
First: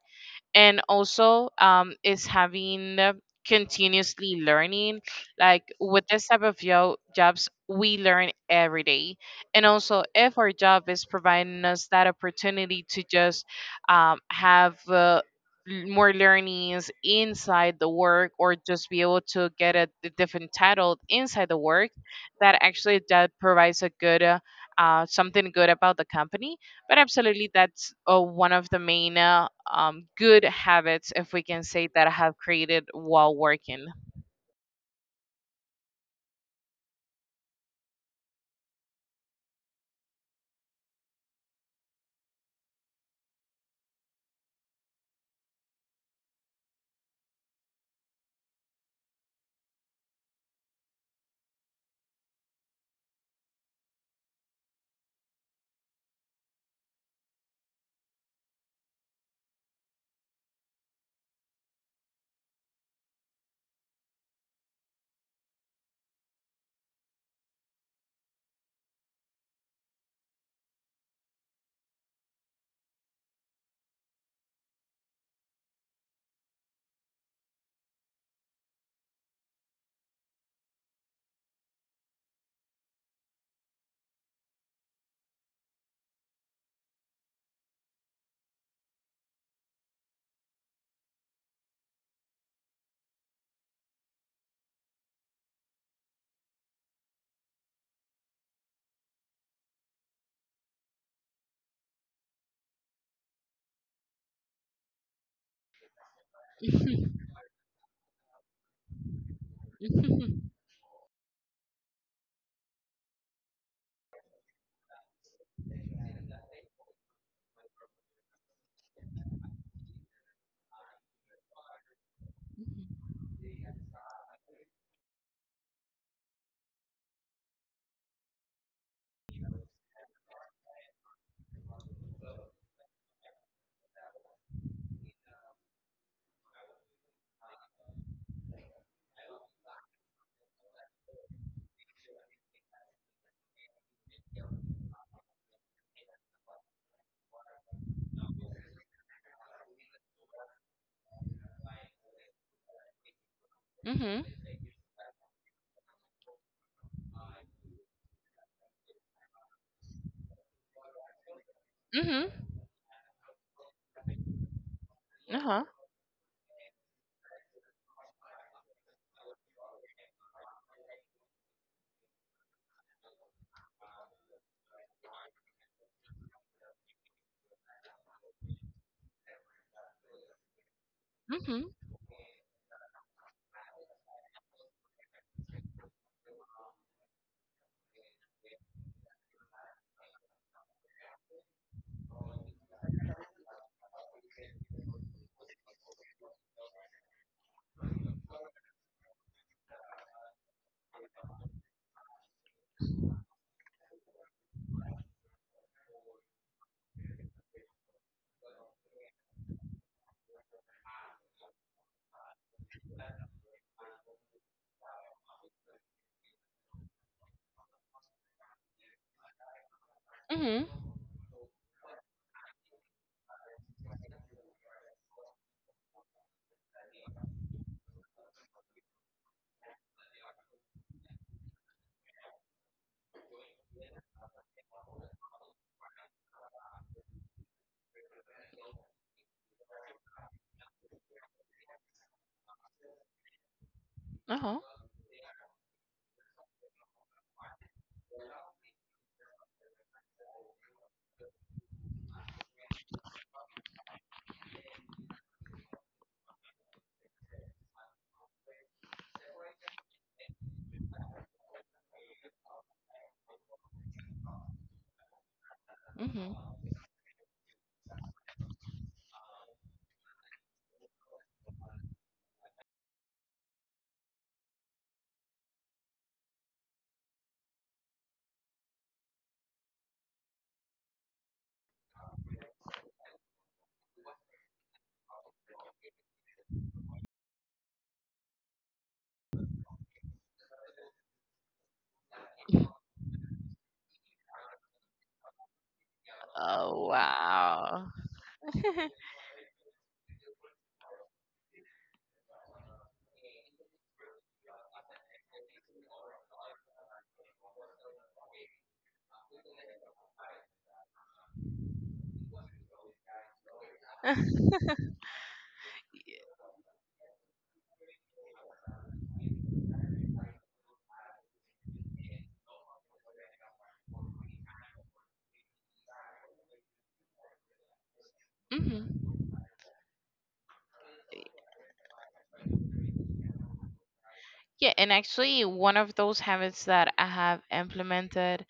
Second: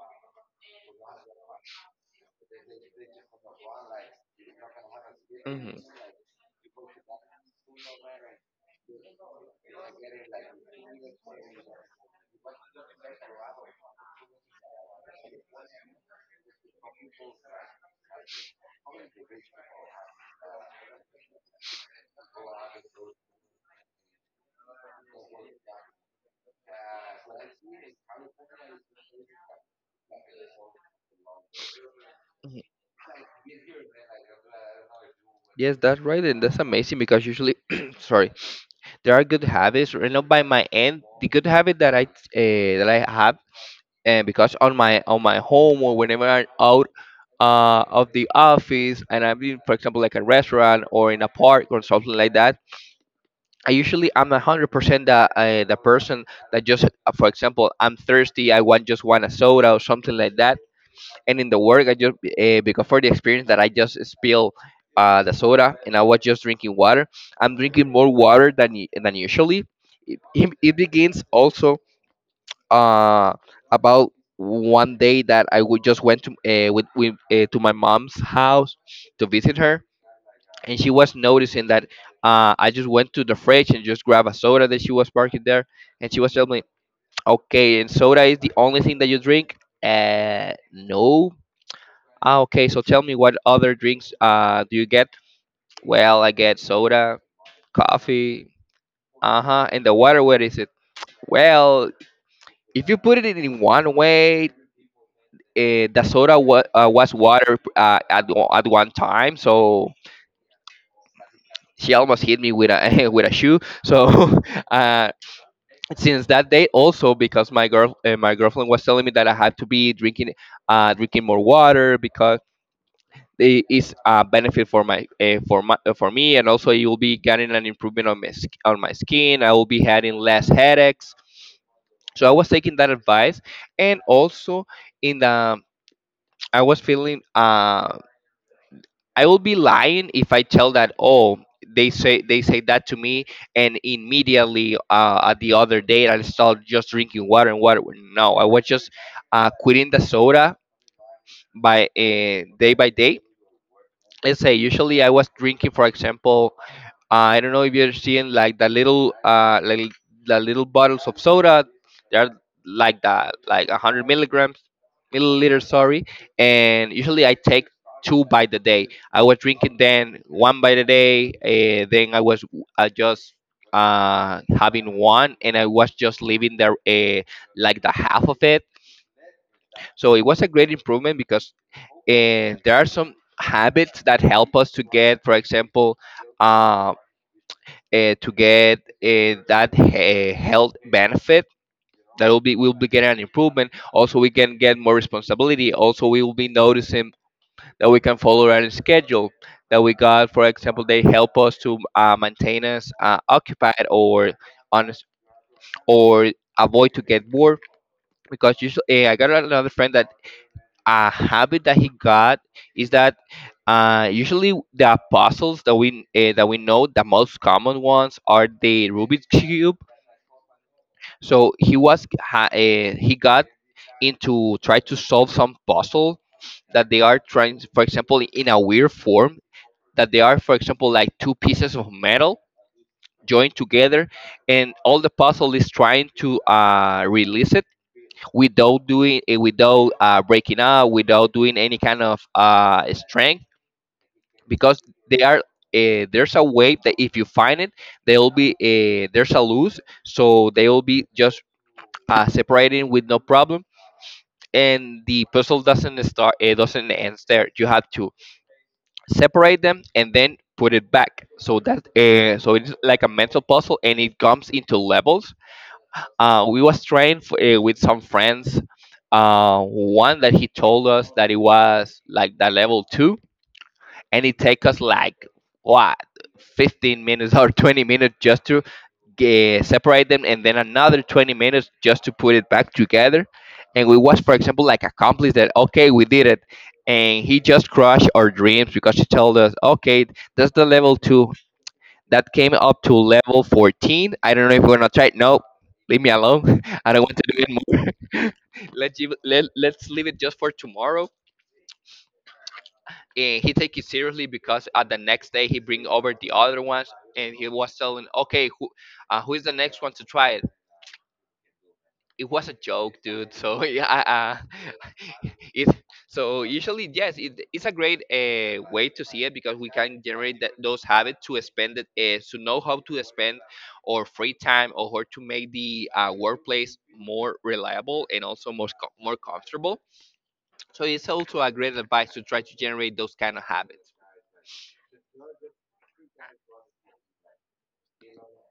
Speaker 2: And also is having continuously learning, like
Speaker 1: Mhm.
Speaker 2: with this type of jobs we learn every day. And also if our job is providing us that opportunity to just have more learnings inside the work, or just be able to get a different title inside the work, that actually that provides a good something good about the company. But absolutely that's one of the main good habits, if we can say, that I have created while working.
Speaker 1: Yes, that's right, and that's amazing, because usually, sorry, there are good habits. You know, by my end, the good habit that I have, and because on my home or whenever I'm out of the office, and I'm in, for example, like a restaurant or in a park or something like that, I'm 100% the person that just, for example, I'm thirsty, I want just want a soda or something like that. And in the work, I just because for the experience that I just spill the soda, and I was just drinking water. I'm drinking more water than than usually. It begins also uh, about one day that I would just went to with to my mom's house to visit her, and she was noticing that I just went to the fridge and just grabbed a soda that she was parking there, and she was telling me, "Okay, and soda is the only thing that you drink?" No. Ah, okay. So tell me, what other drinks do you get? Well, I get soda, coffee, uh huh, and the water. What is it? Well, if you put it in one way, the soda was water at one time, so she almost hit me with a with a shoe. So uh, since that day, also because my girl my girlfriend was telling me that I had to be drinking drinking more water, because it is a benefit for my for my for me, and also you will be getting an improvement on my on my skin. I will be having less headaches. So I was taking that advice, and also in the I was feeling I will be lying if I tell that oh they say that to me, and immediately at the other day I started just drinking water and water. No, I was just quitting the soda by day by day.
Speaker 2: Mhm,
Speaker 1: Let's say usually I was drinking, for example, I don't know if you're seeing like the little like the little bottles of soda.
Speaker 2: mhm,
Speaker 1: They're
Speaker 2: mhm,
Speaker 1: like that, like a hundred milligrams,
Speaker 2: mhm, mhm,
Speaker 1: milliliters,
Speaker 2: uh-huh,
Speaker 1: sorry. And usually I take two by the day. I was drinking then one by the day. Then I was just having one, and I was just leaving there like the half of it. So it was a great improvement because
Speaker 2: mhm,
Speaker 1: there are some habits that help us to get, for example. uh to get that health benefit that will be we'll be getting an improvement. Also, we can get more responsibility. Also, we will be noticing that we can follow our schedule that we got, for example. They help us to maintain us occupied or on or avoid to get bored, because usually I got another friend that, a habit that he got is that, usually the puzzles that we know, the most common ones are the Rubik's cube.
Speaker 2: mhm,
Speaker 1: So he was he got into try to solve some puzzle that they are trying, for example, in a weird form, that they are, for example, like two pieces of metal joined together, and all the puzzle is trying to release it without doing eh, without breaking up, without doing any kind of strength,
Speaker 2: uh-huh,
Speaker 1: because they are. There's a way that if you find it, they'll be there's a loose, so they'll be just separating with no problem. And the puzzle doesn't start, it doesn't end there. You have to separate them and then put it back, so that so it's like a mental puzzle and it comes into levels.
Speaker 2: mhm.
Speaker 1: We was trying for, with some friends, one that he told us that it was like the level two, and it take us like what, 15 minutes or 20 minutes just to separate them, and then another 20 minutes just to put it back together. And we was, for example, like accomplished that, okay, we did it. And he just crushed our dreams because he told us, okay, that's the level two, that came up to level 14. I don't know if we're gonna try it. No, leave me alone.
Speaker 2: Oh
Speaker 1: I don't want to do it
Speaker 2: wow.
Speaker 1: more. Let's leave it just for tomorrow. And he take it seriously, because at the next day he bring over the other ones, and he was telling, okay, who, who is the next one to try. It was a joke, dude. So yeah, it, so usually yes, it's a great way to see it, because we can generate that, those habits to spend it, to know how to spend or free time, or how to make the workplace more reliable and also more
Speaker 2: Mhm.
Speaker 1: more comfortable. So it's also a great advice to try to generate those kind of habits.
Speaker 2: Yeah, and actually, one of those habits that I have implemented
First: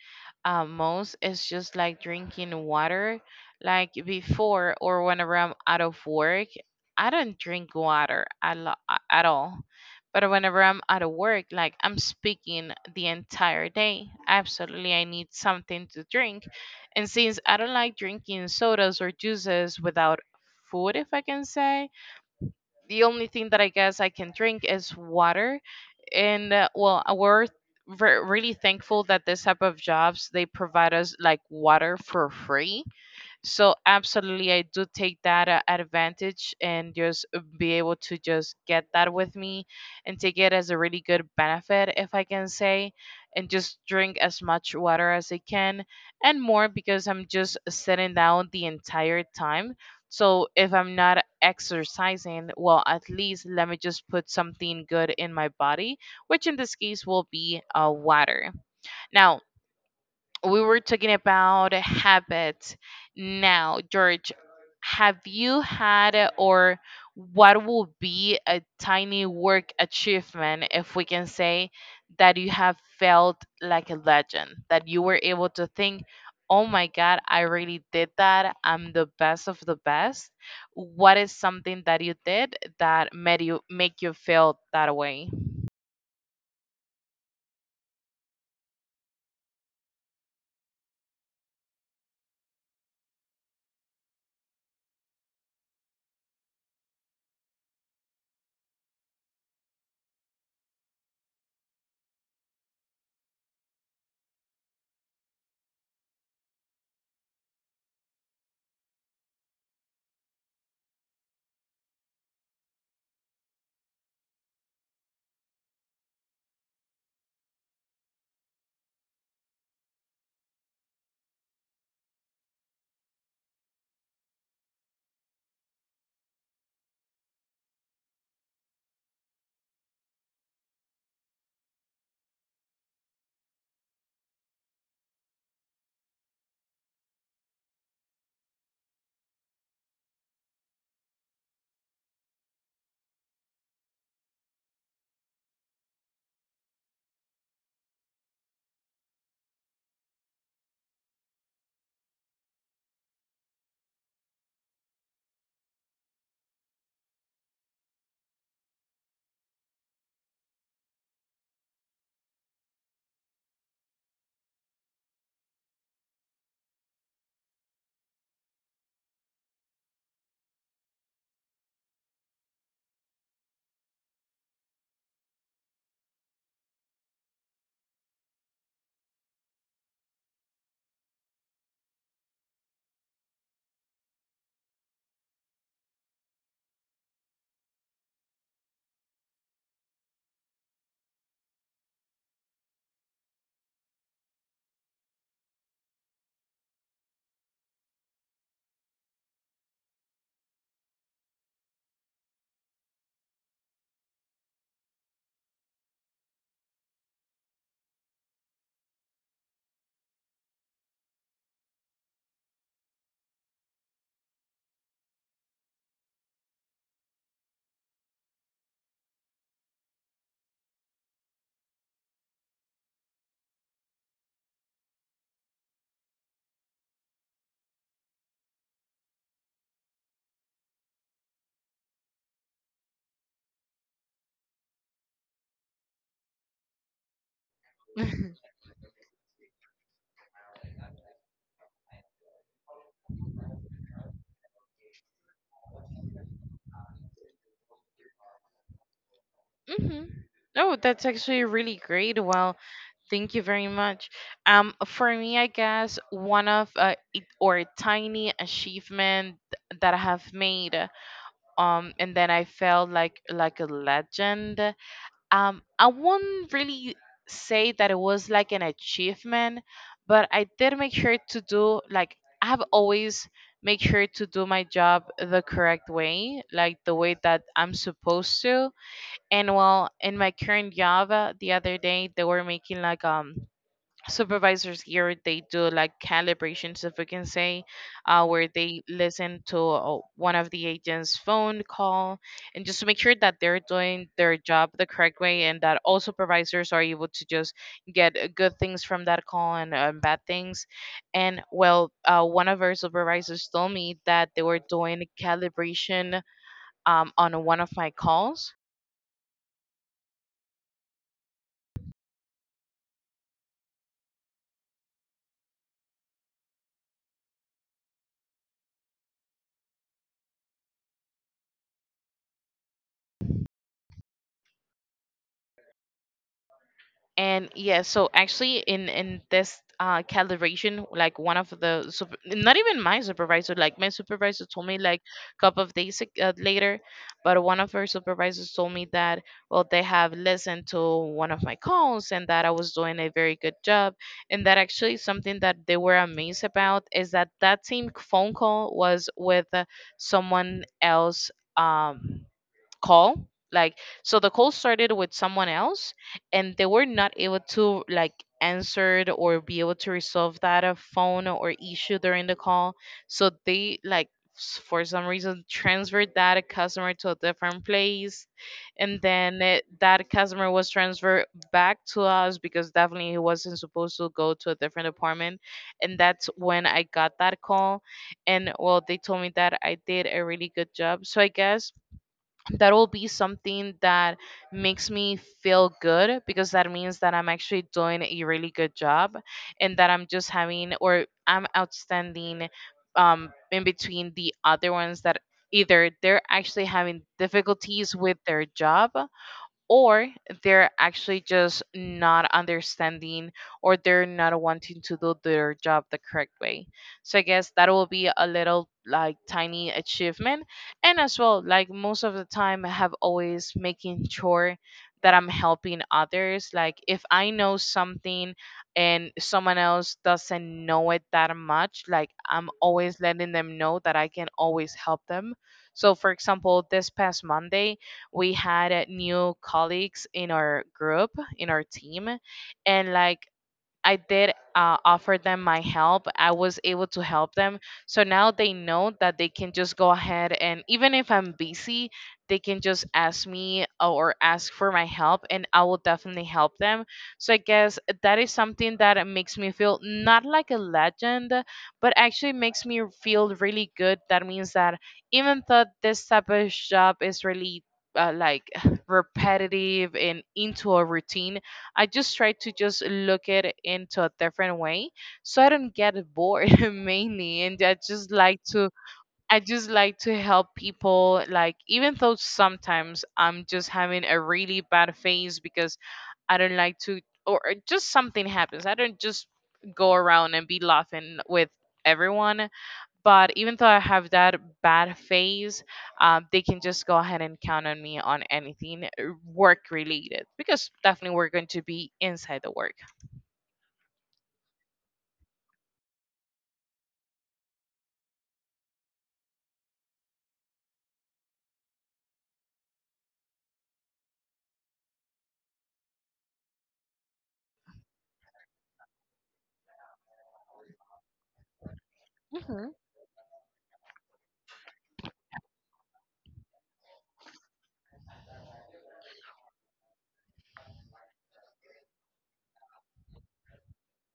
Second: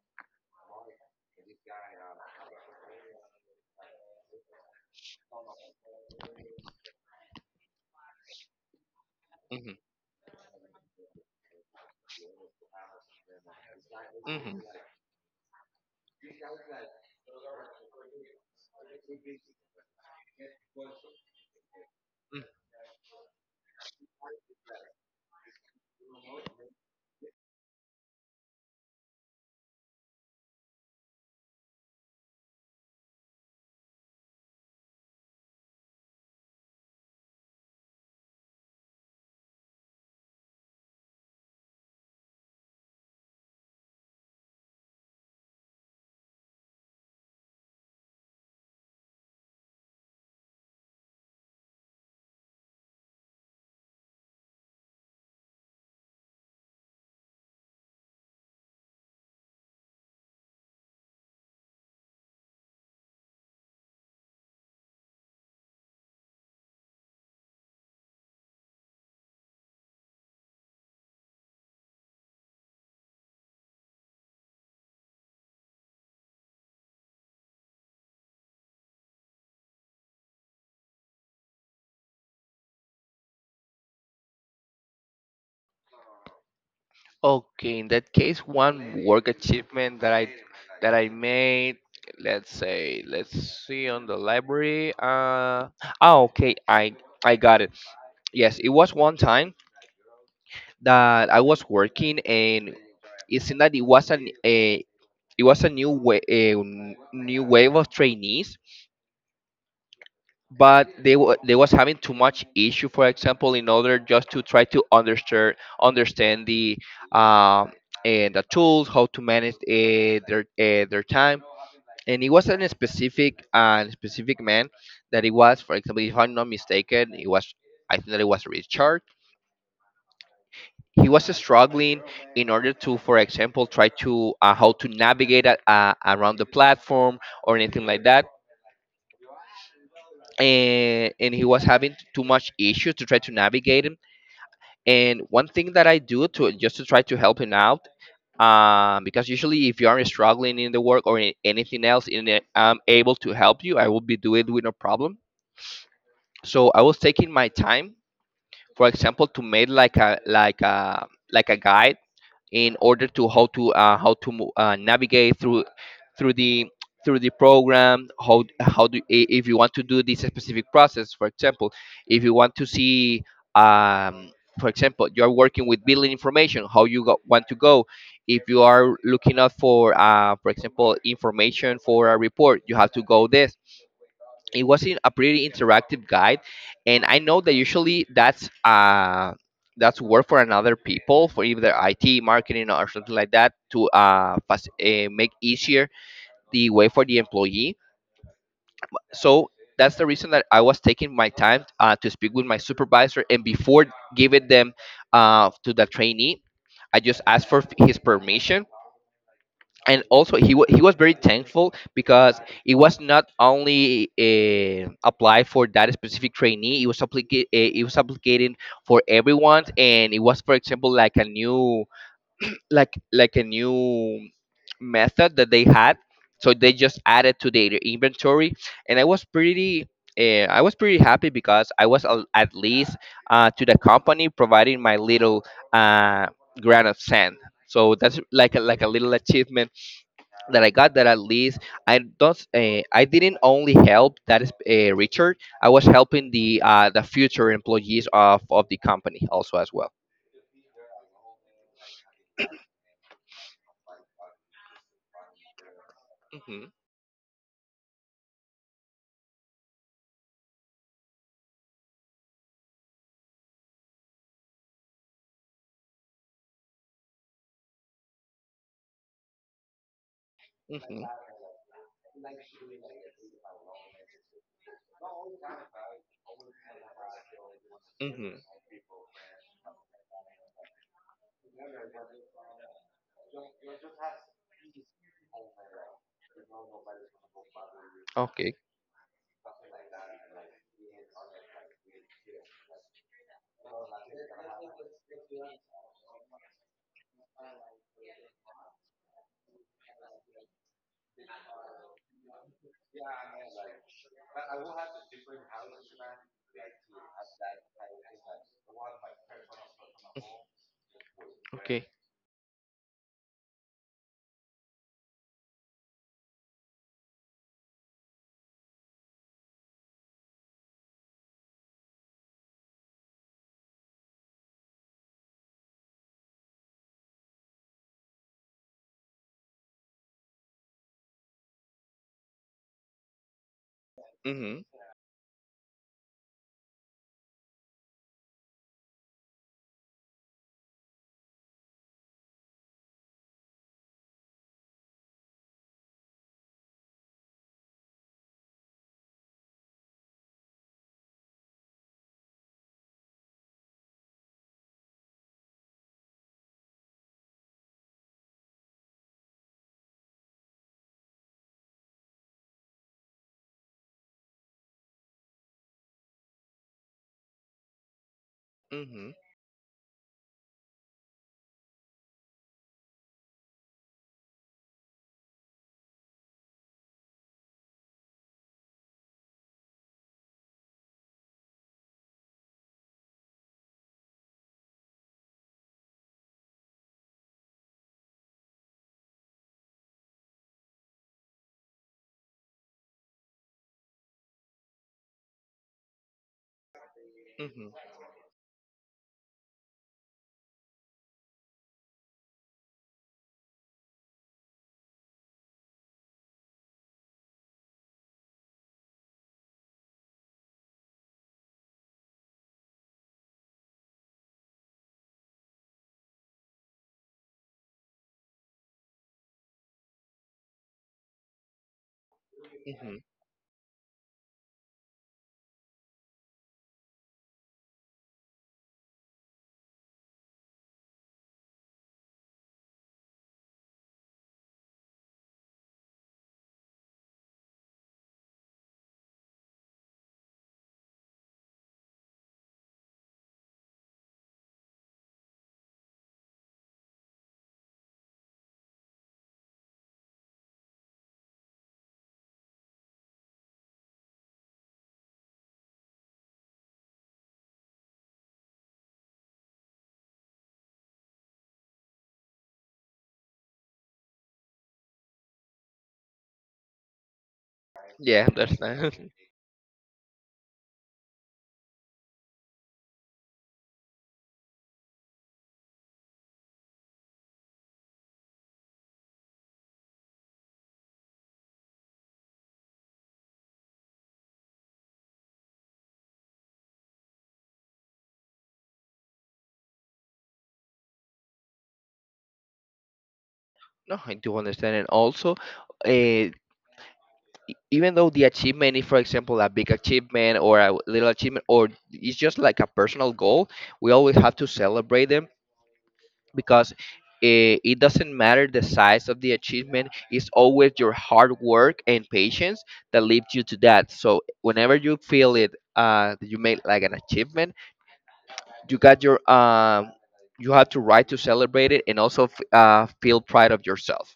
Speaker 2: most is just like drinking water. Like before or whenever I'm out of work, I don't drink water at all.
Speaker 1: Hmm.
Speaker 2: But whenever I'm out of work, like I'm speaking the entire day.
Speaker 1: Hmm.
Speaker 2: Absolutely, I need something to drink. And since I don't like drinking sodas or juices without food, if I can say, the only thing that I guess I can drink is water. And well, we're really thankful that this type of jobs they provide us like water for free. So absolutely I do take that advantage, and just be able to just get that with me, and take it as a really good benefit, if I can say, and just drink as much water as I can, and more, because I'm just sitting down the entire time. So if I'm not exercising, well, at least let me just put something good in my body, which in this case will be water. Now, we were talking about habits. Now, George, have you had a- or what will be a tiny work achievement, if we can say, that you have felt like a legend, that you were able to think, oh my God, I really did that. I'm the best of the best. What is something that you did that made you make you feel that way?
Speaker 1: Okay, in that case, one work achievement that I made, let's say, let's see on the library. Oh, okay, I got it. Yes, it was one time that I was working, and it seemed that it was an a it was a new way a new wave of trainees, but they was having too much issue, for example, in order just to try to understand the um and the tools, how to manage their time. And it was a specific man, that it was, for example, if I'm not mistaken, it was, I think that it was Richard. He was struggling in order to, for example, try to how to navigate around the platform or anything like that. And he was having too much issue to try to navigate it. And one thing that I do to try to help him out, because usually if you are struggling in the work or in anything else, and I'm able to help you, I will be doing it with no problem. So I was taking my time, for example, to make like a guide, in order to how to navigate through the through the program. How if you want to do this specific process, for example, if you want to see, um, for example, you are working with billing information, how you want to go. If you are looking out for example, information for a report, you have to go this. It was in a pretty interactive guide. And I know that usually that's that's work for another people, for either it marketing or something like that, to make easier the way for the employee. So that's the reason that I was taking my time to speak with my supervisor, and before giving them to the trainee, I just asked for his permission. And also he was very thankful because it was not only applied for that specific trainee. It was applicated for everyone, and it was, for example, like a new like a new method that they had, so they just added to their inventory. And I was pretty happy because at least to the company providing my little uh, grain of sand. So that's like a little achievement that I got, that at least I didn't only help that is Richard, I was helping the future employees of the company also as well.
Speaker 2: Hmm. Oh, that's actually really great. Well, thank you very much. For me, I guess one
Speaker 1: Hmm.
Speaker 2: of it, or a tiny achievement that I have made, and then I felt like a legend. I won't really say that it was like an achievement, but I did make
Speaker 1: Hmm.
Speaker 2: sure to do like I have always make sure to do my job the correct way, like the way that I'm
Speaker 1: Hmm.
Speaker 2: supposed to. And well, in my current job, the other day they were making like supervisors here they do like calibrations, if we can say, where
Speaker 1: Okay.
Speaker 2: they listen to one of the agents phone call, and just to make sure that they're doing their job the correct way, and that all supervisors are able to just get good things from that call, and bad things. And well, one of our supervisors told me that they were doing calibration on one of my calls.
Speaker 1: Okay.
Speaker 2: And yeah, so actually in this calibration, like one of the super, not even my supervisor. Like my supervisor
Speaker 1: Mhm.
Speaker 2: told me like a couple of days later. But one of her supervisors told me that well, they have listened to one of my calls, and that I was doing a very good job. And that actually something that they were amazed about is that that same phone call was with someone else. Um call like So the call started with someone else, and they were not able to like answered or be able to resolve that a phone or issue during the call. So they like for some reason transferred that customer to a different place, and
Speaker 1: Mhm.
Speaker 2: then it, that customer was transferred back to us, because definitely he wasn't supposed to go to a different apartment. And that's when I got that call. And well, they told me that I did a really good job. So I guess that'll be something that makes me feel good, because that means that I'm actually doing a really good job, and that I'm just having or I'm outstanding in between the other ones that either they're actually having
Speaker 1: Mhm.
Speaker 2: difficulties with their job, or they're actually just not understanding, or they're not wanting to do their job the correct way. So I guess that will be a little like tiny achievement. And as well, like most of the time, I have always making sure that I'm helping others. Like if I know something, and someone else doesn't know it that much, like I'm
Speaker 1: Mhm.
Speaker 2: always letting them know that I can always help them. So, for example, this past Monday, we had new colleagues in our team. And like, I did offer them my help. I was able to help them. So now they know that they can just go ahead, and even if I'm busy, they can just ask me or ask for my help, and I will definitely help them. So I guess that is something that makes me feel not like a legend, but actually makes me feel really good. That means that even though this type of job is really like repetitive and into a routine, I just try to just look at it into a different way so I don't get bored mainly. And I just
Speaker 1: Yeah, I
Speaker 2: like to
Speaker 1: understand.
Speaker 2: help people, like even though sometimes I'm just having a really bad phase because I don't like to or just something happens. I don't just go around and be laughing with everyone. But even though I have that bad phase, they can just go ahead and count on me on anything work related, because definitely we're going to be inside the work.
Speaker 1: No, I do understand. And also, uh, even though the achievement is, for example, a big achievement or a little achievement, or it's just like a personal goal, we always have to celebrate them, because it doesn't matter the size of the achievement. It's always your hard work and patience that leads you to that. So whenever you feel it, that you made like an achievement, you got your you have to right to celebrate it, and also feel pride of yourself.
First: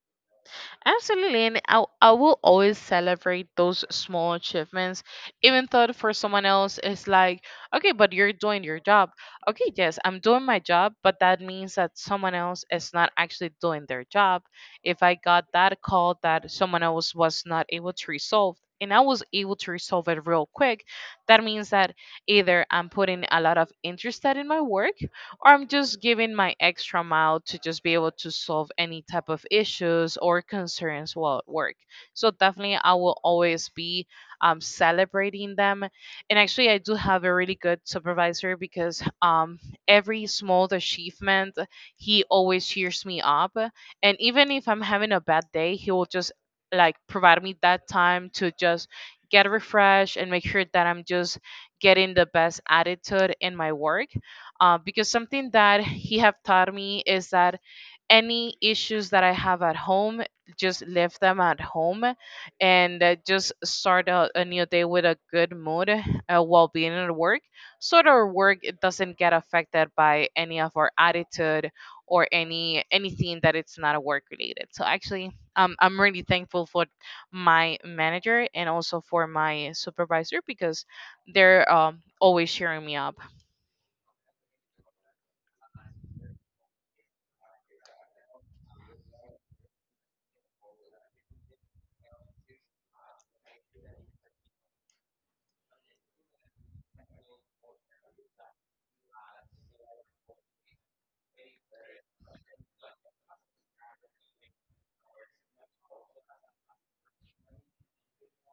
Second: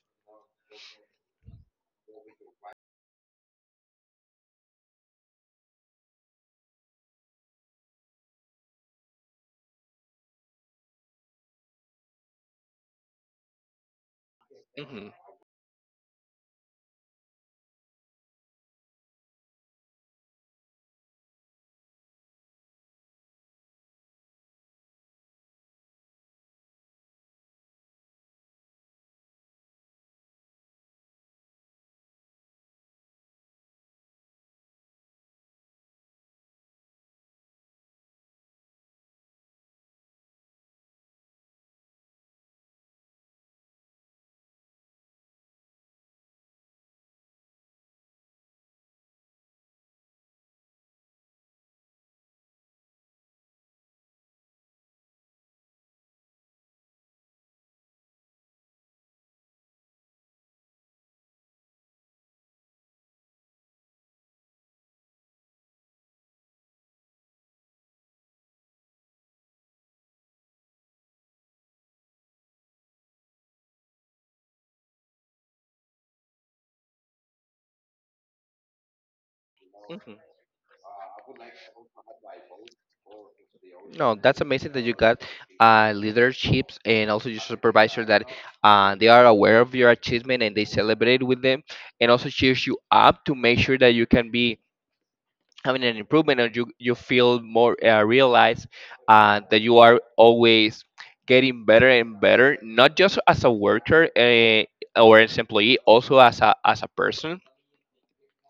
Speaker 2: Absolutely, and I will always celebrate those small achievements, even though for someone else it's like, okay, but you're doing your job. Okay, yes, I'm doing my job, but that means that someone else is not actually doing their job. If
Speaker 1: Mm-hmm.
Speaker 2: I got that call that someone else was not able to resolve, and I was able to resolve it real quick, that means that either I'm putting a lot of interest in my work, or I'm just giving my extra mile to just be able to solve any type of issues or concerns while at work. So definitely, I will always be celebrating them. And actually, I do have a really good supervisor, because every small achievement, he always cheers me up. And even if I'm having a bad day, he will just like provide me that time to just get refreshed and make sure that I'm just getting the best attitude in my work because something that he have taught me is that any issues that I have at home, just leave them at home and just start a new day with a good mood while being at work. So that our work it doesn't get affected by any of our attitude or anything that it's not work related. So actually, I'm really thankful for my manager and also for my
Speaker 1: Hmm.
Speaker 2: supervisor because they're always cheering me up.
Speaker 1: No, that's amazing that you got leaderships, and also your supervisor, that they are aware of your achievement and they celebrate with them, and also cheers you up to make sure that you can be having an improvement, and you feel more realize that you are always getting better and better, not just as a worker or as employee, also as as a person,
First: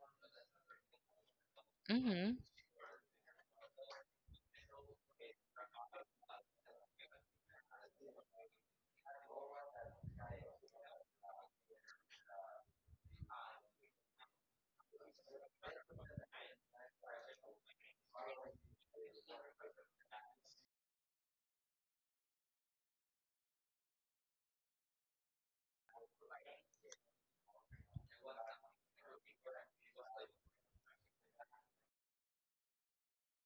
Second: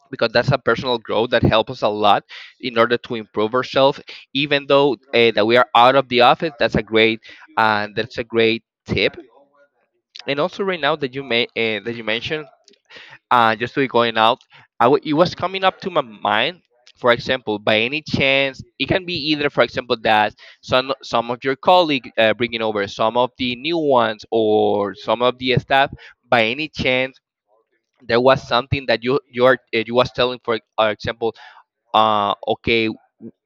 Speaker 1: because that's a personal growth that helps us a lot
Speaker 2: Hmm.
Speaker 1: in order to improve ourselves. Even though that we are out of the office, that's a great tip. And also right now that you may that you mentioned, just to be going out, it was coming up to my mind. For example, by any chance, it can be either, for example, that some of your colleague bringing over some of the new ones or some of the staff. By any chance, there was something that you was telling, for example, okay,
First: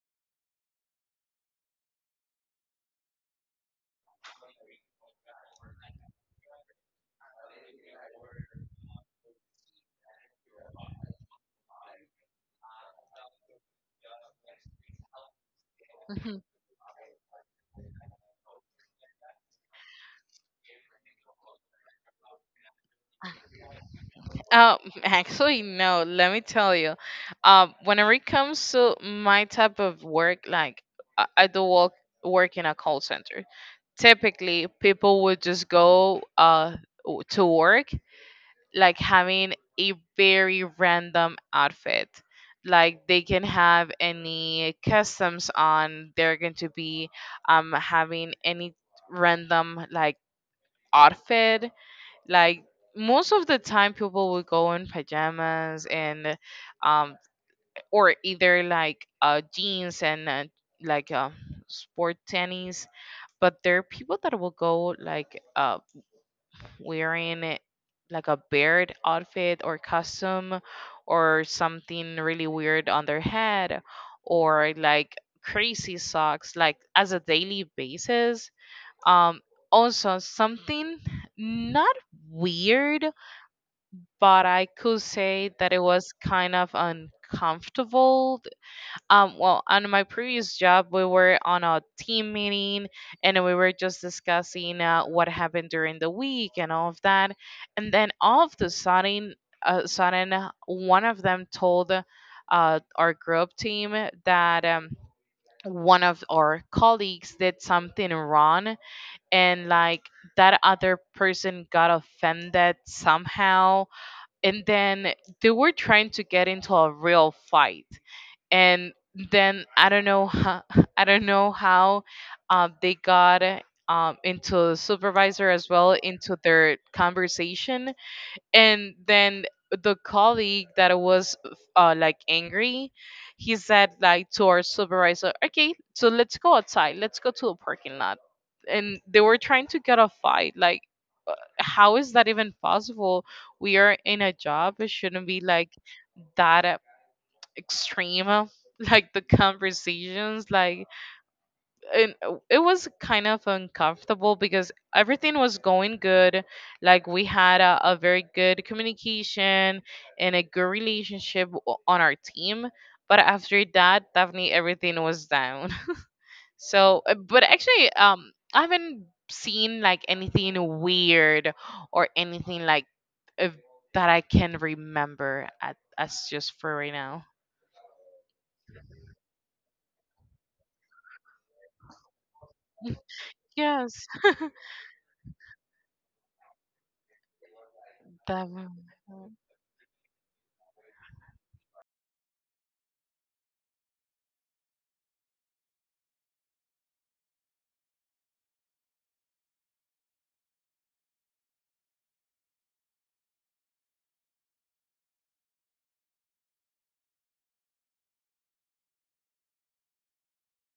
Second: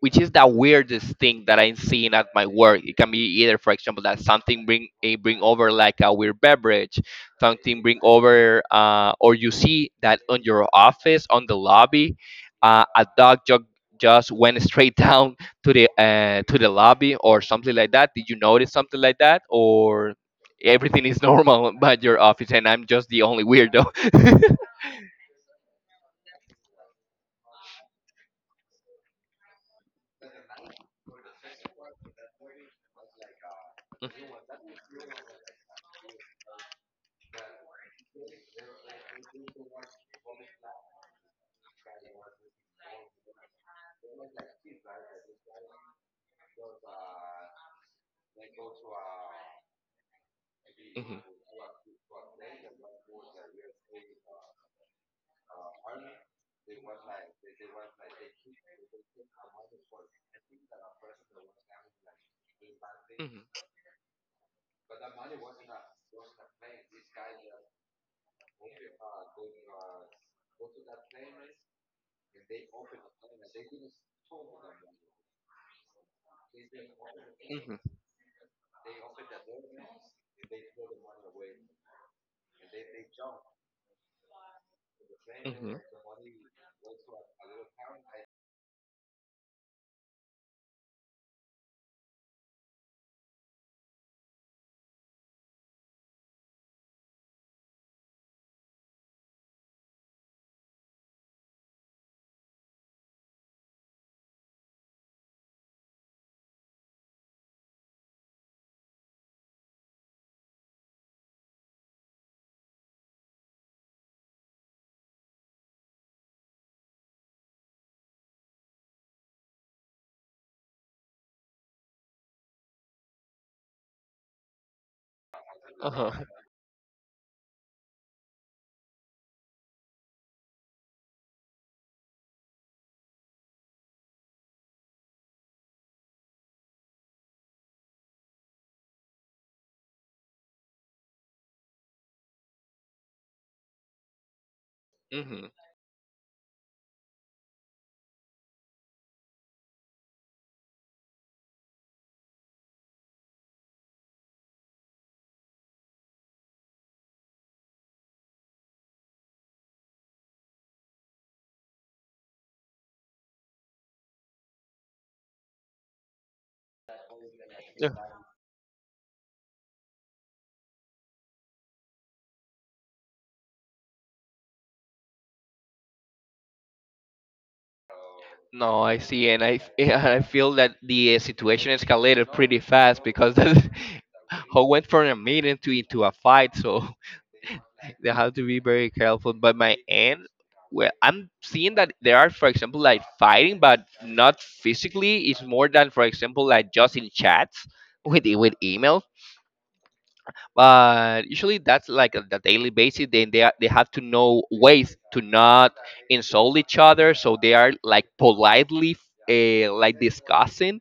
Speaker 1: which is the weirdest thing that I'm seeing at my work. It can be either, for example, that something bring bring over like a weird beverage, something bring over, or you see that on your office on the lobby, a dog jog just went straight down to the lobby or something like that. Did you notice something like that or? Everything is normal but your office, and I'm just the only weirdo.
Speaker 2: Uh, actually, no. Let me tell you, whenever it comes to my type of work, like I do work in a call center. Typically, people would just go to work like having a very random outfit. Like they can have any customs on. They're going to be having any random like
Speaker 1: Hmm.
Speaker 2: outfit like most of the time people would go in pajamas and um or either like jeans and like sport tennies.
Speaker 1: Hmm.
Speaker 2: But there are people that will go like wearing it like a beard outfit or costume or something really weird on their head or like crazy socks like as a daily
Speaker 1: Hmm.
Speaker 2: basis. um Also something not weird, but I could say that
Speaker 1: Hmm.
Speaker 2: it was kind of uncomfortable. Well, on my previous job, we were on a team meeting and we were just discussing what happened during the week and all of that. And then all of the sudden, uh, sudden, one of them told our group team that one of our colleagues did something wrong and like that other person got offended somehow, and then they were trying to get into a real fight. And then I don't know how, I don't know how they got into the supervisor as well
Speaker 1: Uh-huh.
Speaker 2: into their conversation. And then the colleague that was like angry, he said like to our supervisor, okay, so let's go outside, let's go to a parking lot. And they were trying to get a fight. Like, how is that even possible? We are in a job. It shouldn't be
Speaker 1: Hmm.
Speaker 2: like that extreme. Like the conversations, like and it was kind of uncomfortable because everything was going good. Like we had a very good communication and a good relationship on our team. But after that, definitely everything was down. So, but
Speaker 1: Yeah.
Speaker 2: actually, I haven't seen like anything weird or anything like if, that I can remember at as just for right now.
Speaker 1: No, I see, and I feel that the situation escalated pretty fast, because that's
Speaker 2: Yes,
Speaker 1: how went from a meeting to into a fight. So they have to
Speaker 2: that.
Speaker 1: be very careful. But my aunt, well, I'm seeing that there are, for example, like fighting, but not physically. It's more than, for example, like just in chats with with emails. But usually that's like on the daily basis. Then they are, they have to know ways to not insult each other, so they are like politely. Like discussing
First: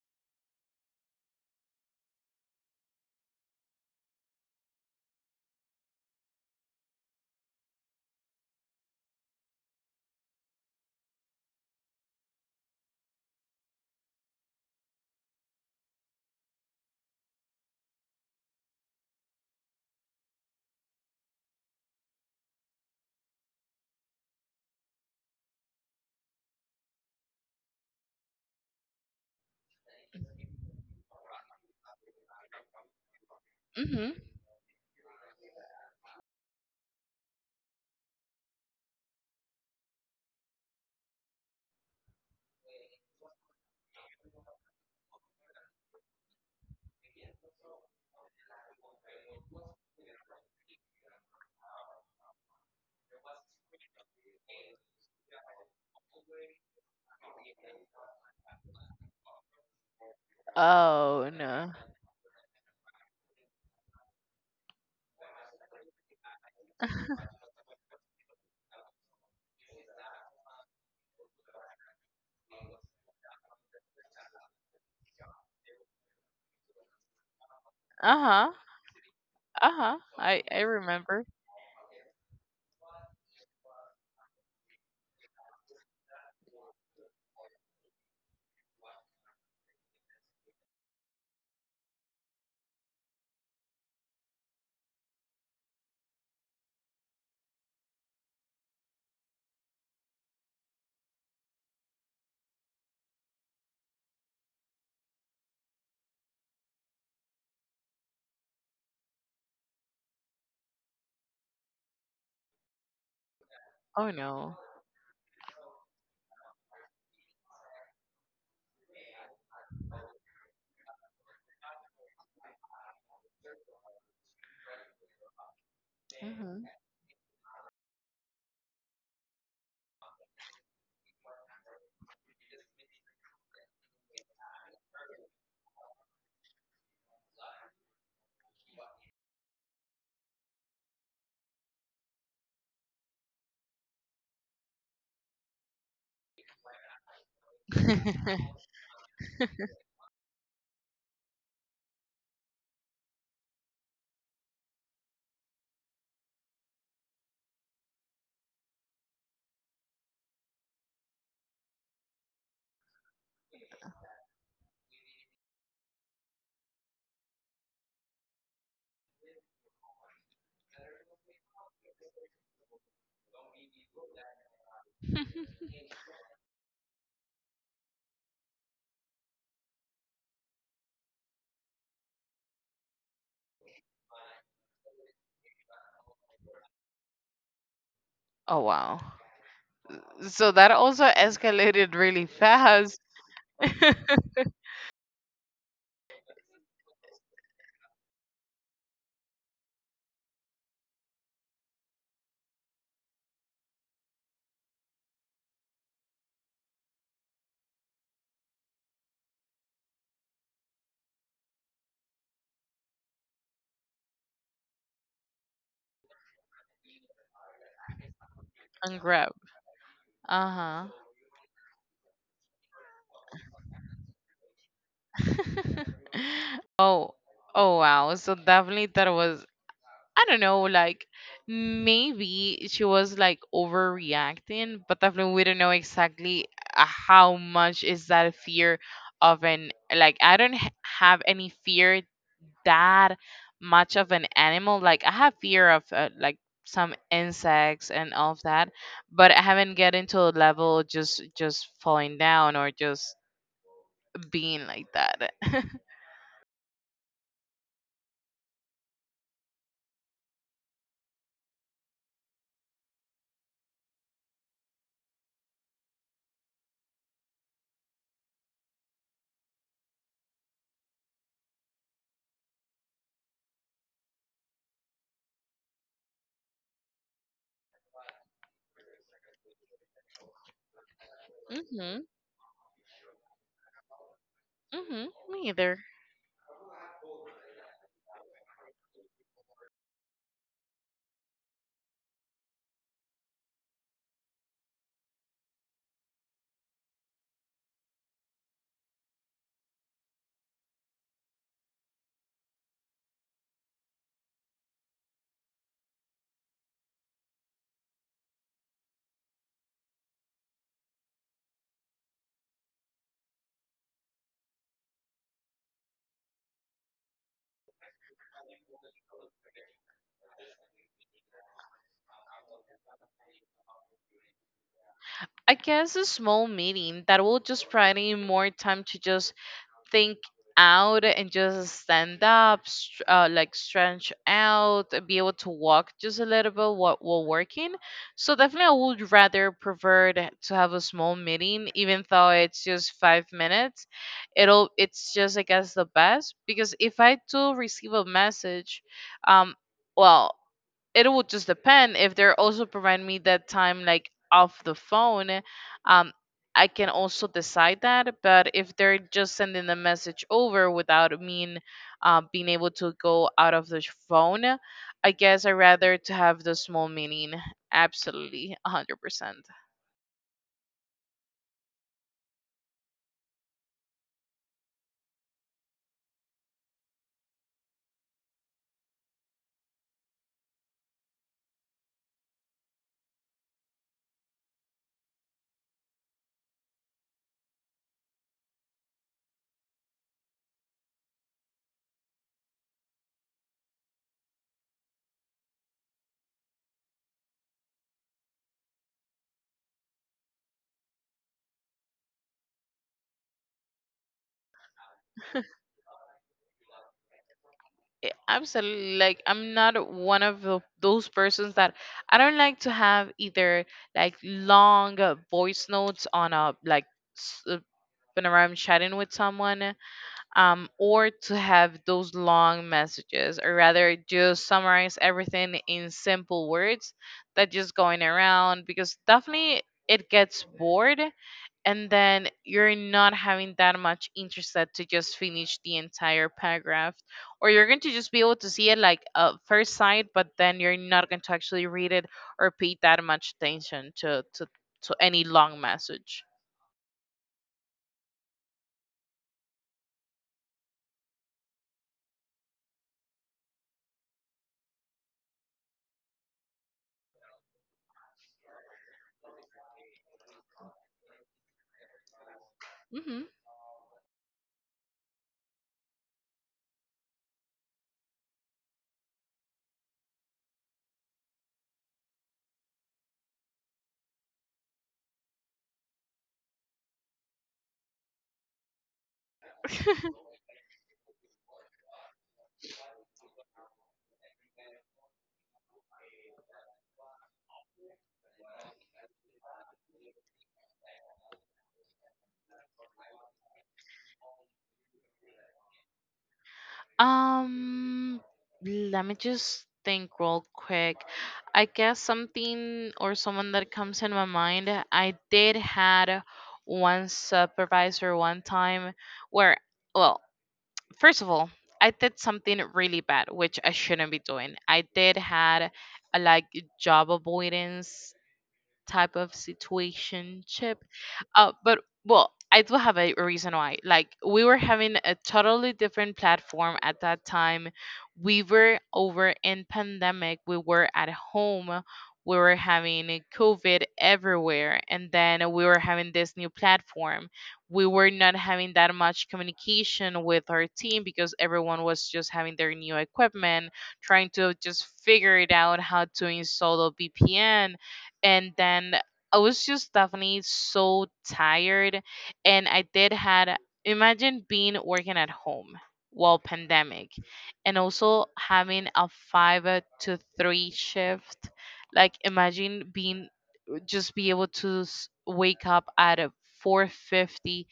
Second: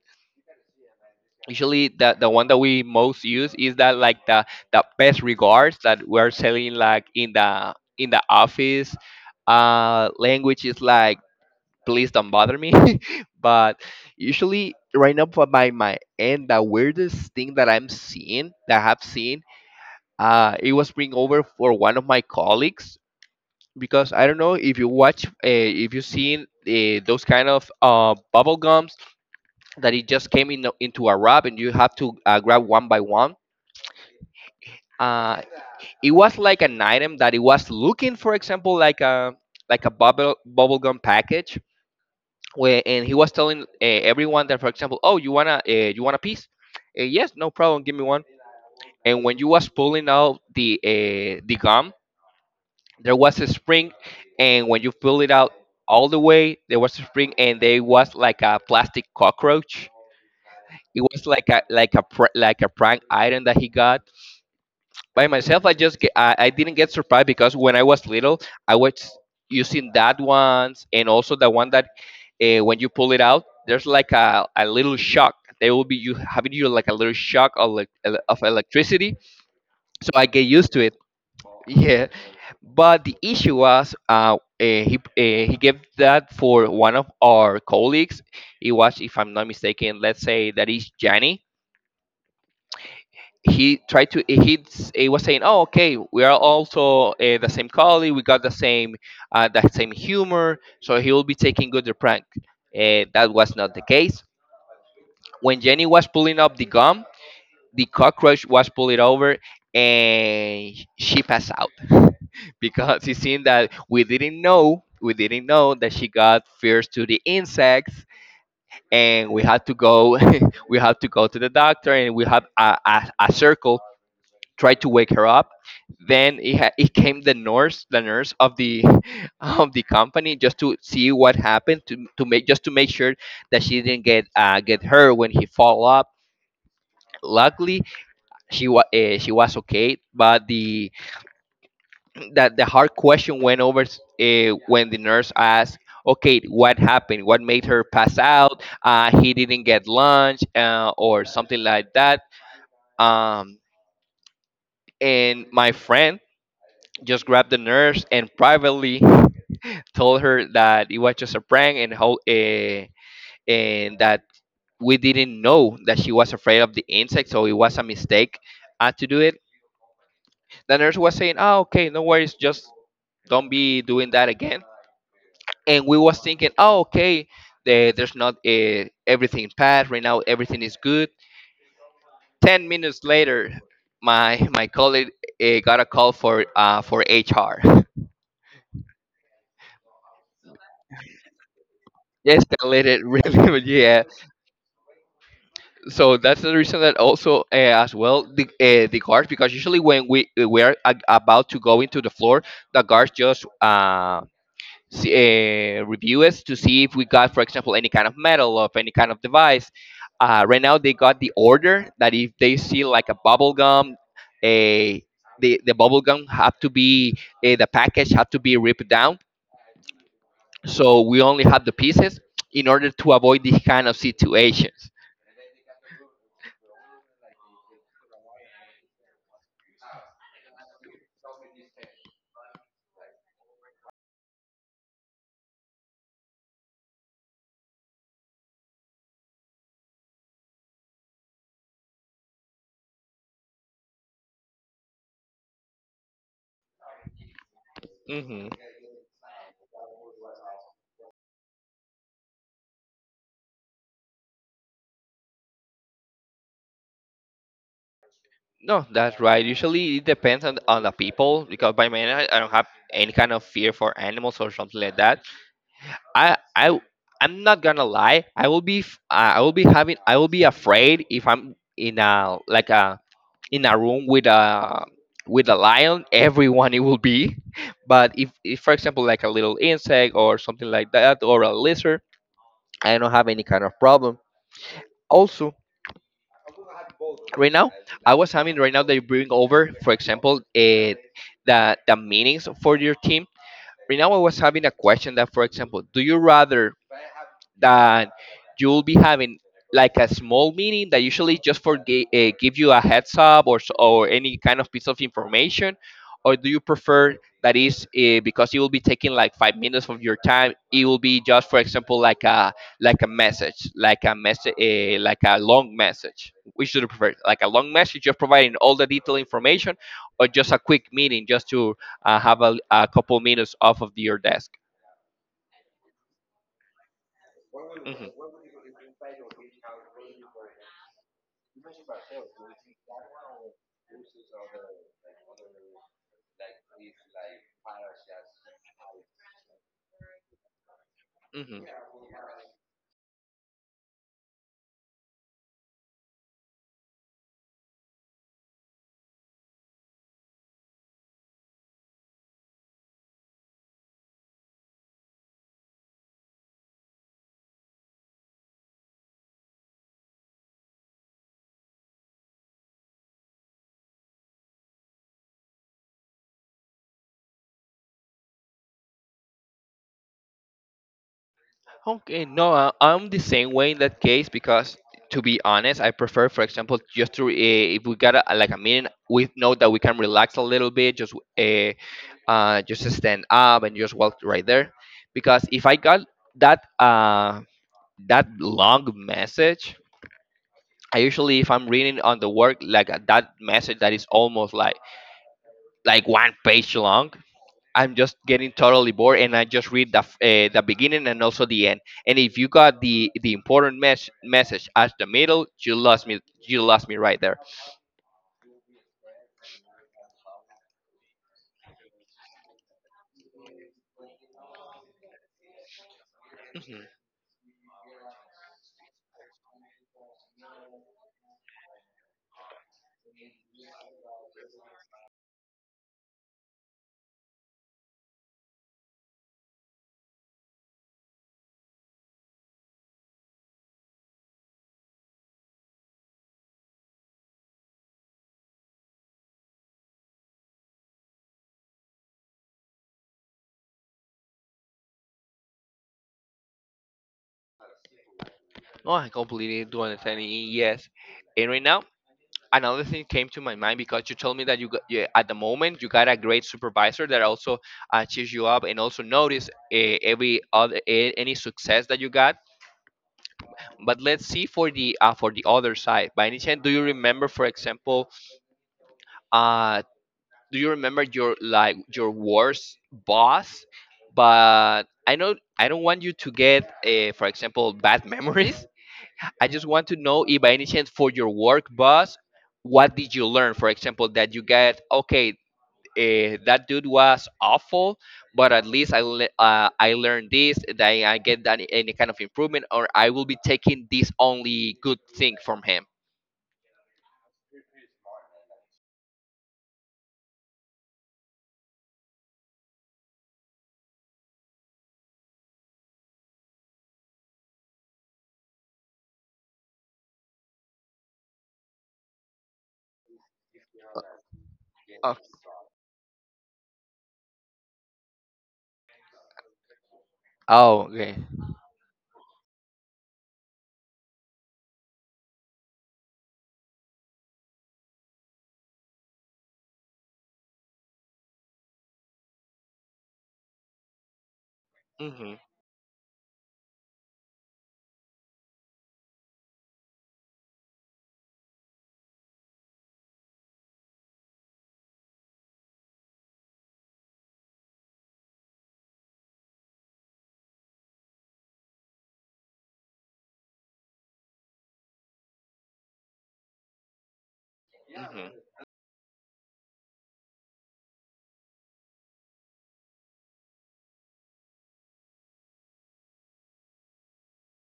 Speaker 1: usually the one that we most use is that like the best regards that we're selling like in the office language is like please don't bother me. But usually right now for by my end the weirdest thing that I'm seeing that I have seen it was bring over for one of my colleagues because I don't know if you watch if you've seen those kind of bubble gums that it just came in into a wrap, and you have to grab one by one.
Speaker 2: Mm-hmm.
Speaker 1: uh, it was like an item that it was looking, for example, like a like a bubblegum package, where and he was telling everyone that, for example, oh, you wanna you want a piece? Yes, no problem, give me one. And when you was pulling out the gum, there was a spring, and when you pull it out all the way, there was a spring, and there was like a plastic cockroach. It was
Speaker 2: Oh
Speaker 1: like a
Speaker 2: no.
Speaker 1: like a prank item that he got by myself. I just get, I didn't get surprised because when I was little, I was using that ones, and also the one that when you pull it out, there's like a little shock. There will be you having you like a little shock of,
Speaker 2: Uh
Speaker 1: of
Speaker 2: huh.
Speaker 1: electricity.
Speaker 2: Uh huh.
Speaker 1: So I get
Speaker 2: I
Speaker 1: used to it.
Speaker 2: remember.
Speaker 1: Yeah, but the issue was he gave that for one of our colleagues. It was, if I'm not mistaken, let's say that is Jani. He tried to he he was saying, oh okay, we are also the same colleague, we got the same that same humor, so he will be taking good the prank, that was not the case. When jenny was pulling up the gum, the cockroach was pulled over, and she passed out. Because it seemed that
Speaker 2: Oh no.
Speaker 1: we didn't know that she got fierce to the insects, and we had to go we had to go to the doctor, and we had a circle tried to wake her up. Then it,
Speaker 2: Hmm.
Speaker 1: it came the nurse of the of the company, just to see what happened, to make just to make sure that she didn't get her when he fall up. Luckily, she was okay, but the that the hard question went over when the nurse asked, "Okay, what happened? What made her pass out? He didn't get lunch or something like that." Um, and my friend just grabbed the nurse and privately told her that it was just a prank and how and that we didn't know that she was afraid of the insect, so it was a mistake to do it. The nurse was saying, "Oh, okay, no worries, just don't be doing that again." And we was thinking, "Oh, okay, the, there's not everything bad right now. Everything is good." 10 minutes later, my colleague got a call for HR.
Speaker 2: Oh wow. So that also escalated really
Speaker 1: Yes,
Speaker 2: fast.
Speaker 1: escalated really, yeah.
Speaker 2: And
Speaker 1: So that's the reason that also as well the guards, because usually when we are about to go into the floor, the guards just see, review us to see if we got, for example, any kind of metal or any kind of device. Right now they got the order that if they see like a bubble gum, a the bubble gum have to be the package have to be ripped down,
Speaker 2: grab. Uh huh.
Speaker 1: so we only have the pieces in order to avoid these kind of situations.
Speaker 2: Oh, oh wow. So definitely that was, I don't know, like maybe she was like overreacting, but definitely we don't know exactly how much is that fear of an like I don't h- have any fear that much of an animal. Like I have fear of like some insects and all of that, but I haven't get into a level just falling down or just being like that.
Speaker 1: No, that's right. Usually it depends on the people because by man I don't have any kind of fear for animals or something like that. I I'm not gonna lie. I will be I will be having I will be afraid if I'm in a like a in a room with a lion. Everyone it will be. But if for example like a little insect or something like that or a
Speaker 2: Mhm.
Speaker 1: lizard, I don't have any kind of problem.
Speaker 2: Mm-hmm. Me
Speaker 1: Also
Speaker 2: either.
Speaker 1: right now they bring over, for example, the meanings for your team. Right now I was having a question that, for example, do you rather that you will be having like a small meeting that usually just for give you a heads up or or any kind of piece of information? Or do you prefer that is because it will be taking like 5 minutes of your time, it will be just, for example, like a like a message, like a long message? Which do you prefer, like a long message just providing all the detailed information, or just a quick meeting just to have a couple minutes off of your desk?
Speaker 2: I guess a small meeting that will just provide
Speaker 1: Mhm.
Speaker 2: me more time to just think out and just stand up, like stretch out, and be able to walk just a little bit while working. So definitely, I would rather prefer to have a small
Speaker 1: Mhm.
Speaker 2: meeting, even though it's just 5 minutes. It'll it's just I guess the best because if I do receive a message, um, well, it will just depend if they're also providing me that time like off the phone. um I can also decide that, but if they're just sending the message over without me being able to go out of the phone, I guess I rather to have the small meeting, absolutely 100%.
Speaker 1: Okay, no, I'm the same way in that case, because to be honest, I prefer, for example, just to if we got a, like a meeting, we know that we can relax a little bit, just stand up and just walk right there, because if I got that uh that long message, I usually if I'm reading on the work like that message that is almost like one page long, I'm just getting totally bored, and I just read the the beginning and also the end. And if you got the important message at the middle, you lost me. You lost me right there.
Speaker 2: Absolutely, like I'm not one of those persons that I don't like to have either like long voice notes on a
Speaker 1: Hmm.
Speaker 2: like s- uh, whenever I'm chatting with someone, or to have those long messages, or rather just summarize everything in simple words that just going around, because definitely it gets bored and then you're not having that much interest that to just finish the entire paragraph, or you're going to just be able to see it like first sight, but then you're not going to actually read it or pay that much attention to any long message.
Speaker 1: Oh, I completely do understand. Yes, and right now another thing came to my mind, because you told me that you got, yeah, at the moment you got a great supervisor that also cheers you up and also notice every other any success that you got.
Speaker 2: Hmm.
Speaker 1: But let's see for the other side. By any chance, do you remember, for example? uh do you remember your like your worst boss? But I know I don't want you to get for example bad memories. I just want to know if by any chance for your work boss what did you learn, for example, that you get okay, that dude was awful, but at least I learned this, that I get that any kind of improvement, or I will be taking this only good thing from him.
Speaker 2: um Let me just think real quick. I guess something or someone that comes in my mind, I did had one supervisor one time where, well, first of all, I did something really bad, which I shouldn't be doing. I did
Speaker 1: Oh,
Speaker 2: had a like job avoidance type of situation chip.
Speaker 1: oh okay.
Speaker 2: But well, I do have a reason why. Like we were having a totally different platform at that time. We were over in pandemic, we were at home, we were having a COVID everywhere, and
Speaker 1: Hmm.
Speaker 2: then we were having this new platform. We were not having that much communication with our team because everyone was just having their new equipment, trying to just figure it out how to install a VPN. And then I was just definitely so tired, and I did had, imagine being working at home while pandemic, and also
Speaker 1: Hmm.
Speaker 2: having a 5 to 3 shift. Like imagine being just be able to wake up at a 4:50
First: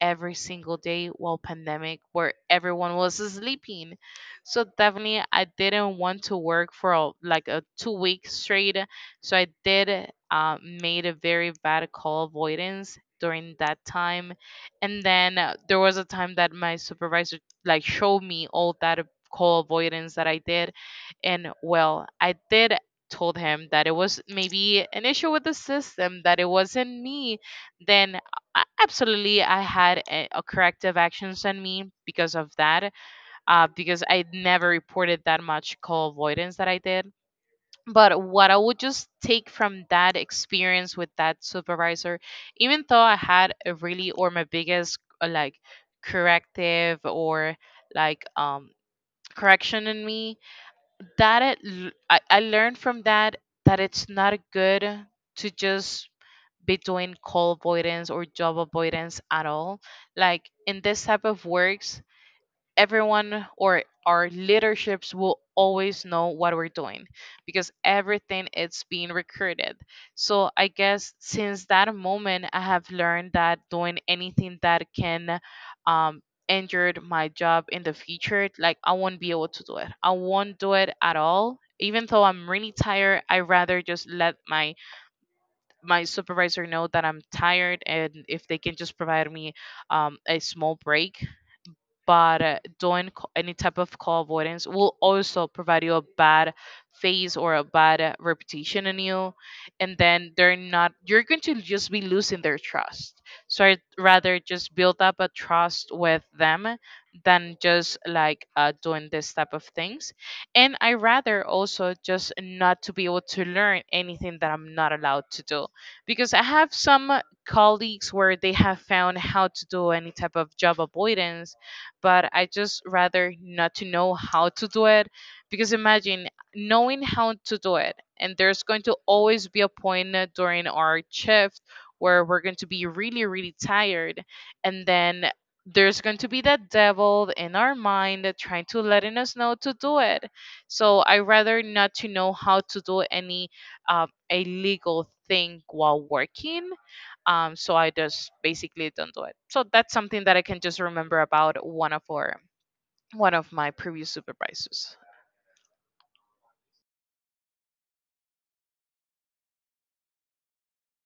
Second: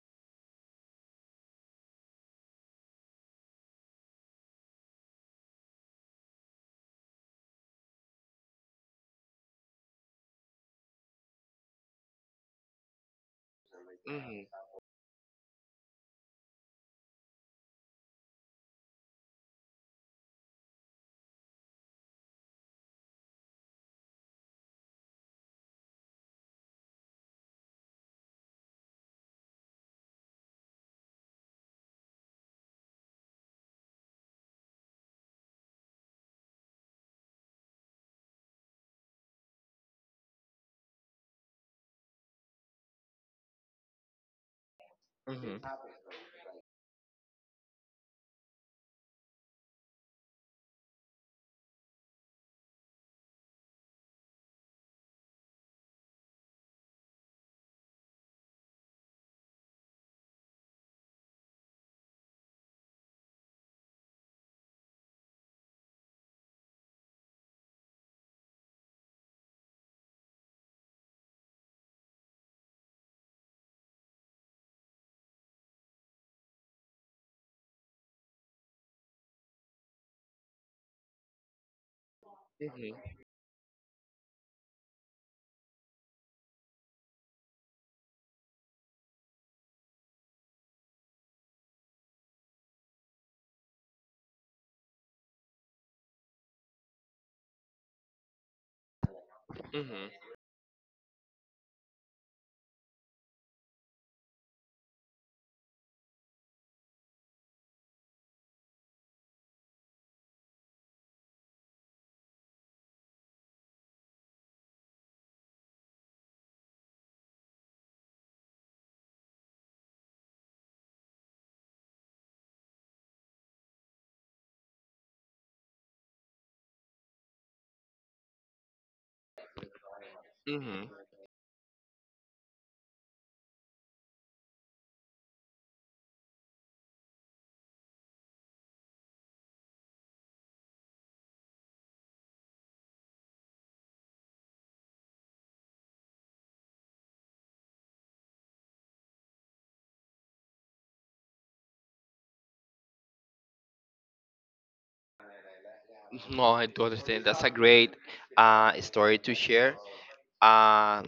Speaker 2: every single day while pandemic where everyone was sleeping. So definitely I didn't want to work for like a 2 weeks straight. So I did made a very bad call avoidance during that time.
Speaker 1: Hmm.
Speaker 2: And then there was a time that my supervisor like showed me all that call avoidance that I did. And well, I did told him that it was maybe an issue with the system, that it wasn't me. Then absolutely I had a corrective actions on me because of that, because I never reported that much call avoidance that I did. But what I would just take from that experience with that supervisor, even though I had a really or my biggest like
Speaker 1: Hmm.
Speaker 2: corrective or like correction in me, that it, I learned from that that it's not good to just be doing call avoidance or job avoidance at all, like in this type of works everyone or our leaderships will always know what we're doing because everything is being recorded. So I guess since that moment, I have learned that doing anything that can um, injure my job in the future, like I won't be able to do it. I won't do it at all. Even though I'm really
Speaker 1: Mm-hmm.
Speaker 2: tired, I rather just let my supervisor know that I'm tired, and if they can just provide me a small break. But doing any type of call avoidance will also provide you a bad face or a bad reputation in you, and then
Speaker 1: Mm-hmm.
Speaker 2: they're not you're going to just be losing their trust. So I'd rather just build up a trust with them than just like doing this type of things. And I rather also just not to be able to learn anything that I'm not allowed to do, because I have some colleagues where they have found how to do any type of job avoidance, but I just rather not to know how to do it. Because imagine knowing how to do it, and there's going to always be a point during
Speaker 1: Mm-hmm.
Speaker 2: our shift where we're going to be really really tired, and then there's going to be that devil in our mind that trying to letting us know to do it. So I rather not to know how to do any a legal thing while working. So I just basically don't do it. So that's something that I can just remember about one of my previous supervisors.
Speaker 1: No, I do understand. That's a great story to share. Uh,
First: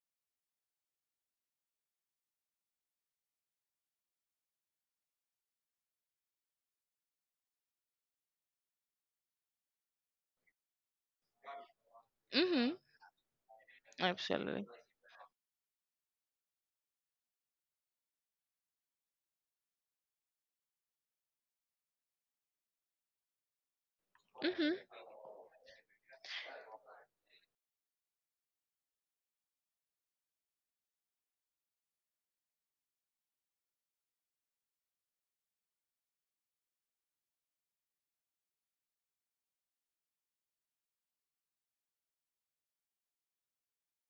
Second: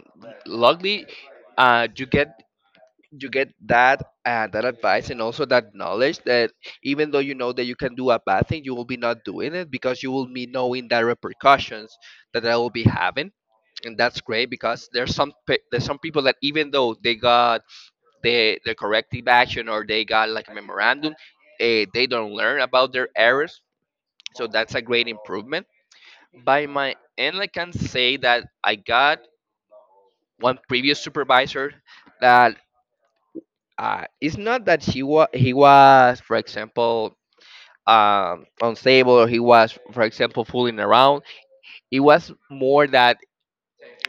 Speaker 1: Luckily, uh, you get you get that that advice and also that knowledge that even though you know that you can do a bad thing, you will be not doing it, because you will be knowing the repercussions that I
Speaker 2: Mm-hmm.
Speaker 1: will be having. And that's great,
Speaker 2: Absolutely.
Speaker 1: because there's some there's some people that even though they got the corrective action, or they got like a memorandum, they don't learn about their errors. So
Speaker 2: Mm-hmm.
Speaker 1: that's a great improvement. By my end, I can say that I got one previous supervisor that it's not that he was, for example, unstable, or he was, for example, fooling around. It was more that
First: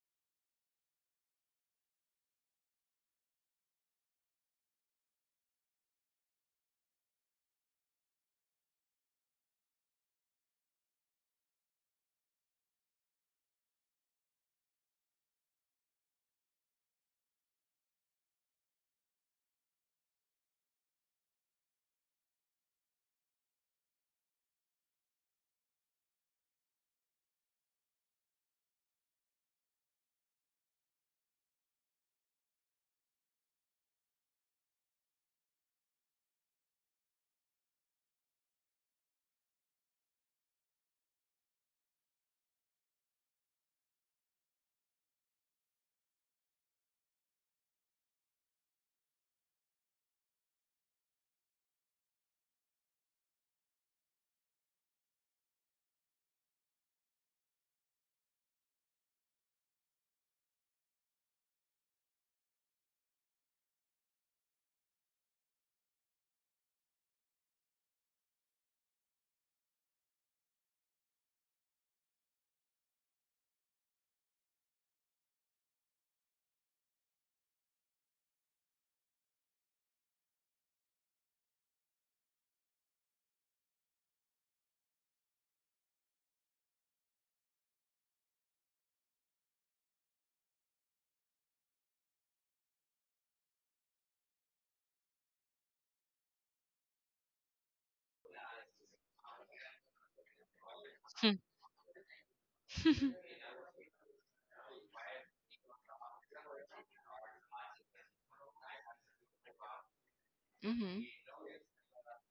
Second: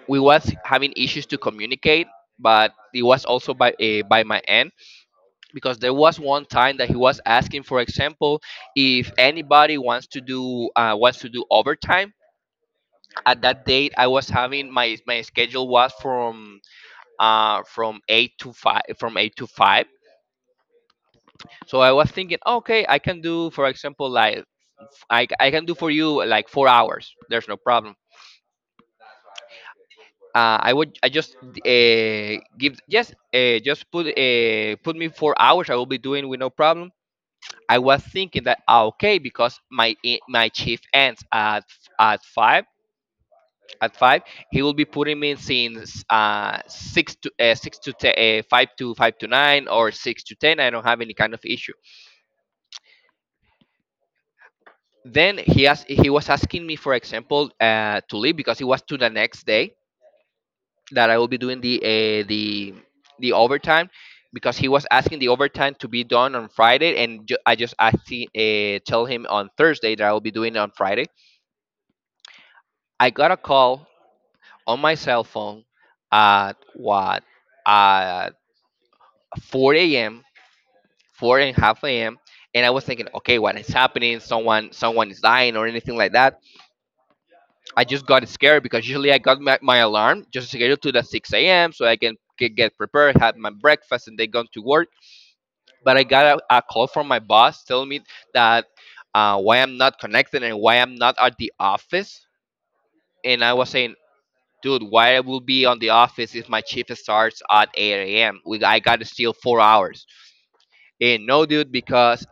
Speaker 1: we was having issues to communicate, but it was also by my end, because there was one time that he was asking, for example, if anybody wants to do overtime. At that date I was having my schedule was from 8 to 5, from 8 to 5. So I was thinking, okay, I can do for example like I can do for you like 4 hours, there's no problem. I would I just give just put put me 4 hours, I will be doing with no problem. I was thinking that ah, okay, because my my shift ends at 5, at five, he will be putting me since five to nine, or six to ten. I don't have any kind of issue. Then he asked, he was asking me, for example, to leave because it was to the next day that I will be doing the the overtime, because he was asking the overtime to be done on Friday, and I just asked him, tell him on Thursday that I will be doing it on Friday. I got a call on my cell phone at what at 4 a.m. four and a half a.m. And I was thinking, okay, what is happening? Someone, someone is dying or anything like that. I just got scared because usually I got my alarm just scheduled to the 6 a.m. so I can get prepared, have my breakfast, and then go to work. But I got a call from my boss telling me that why I'm not connected and why I'm not at the office. And I was saying, dude, why I will be on the office if my shift starts at 8 a.m. We I got to steal 4 hours.
Speaker 2: Mm-hmm.
Speaker 1: And no, dude, because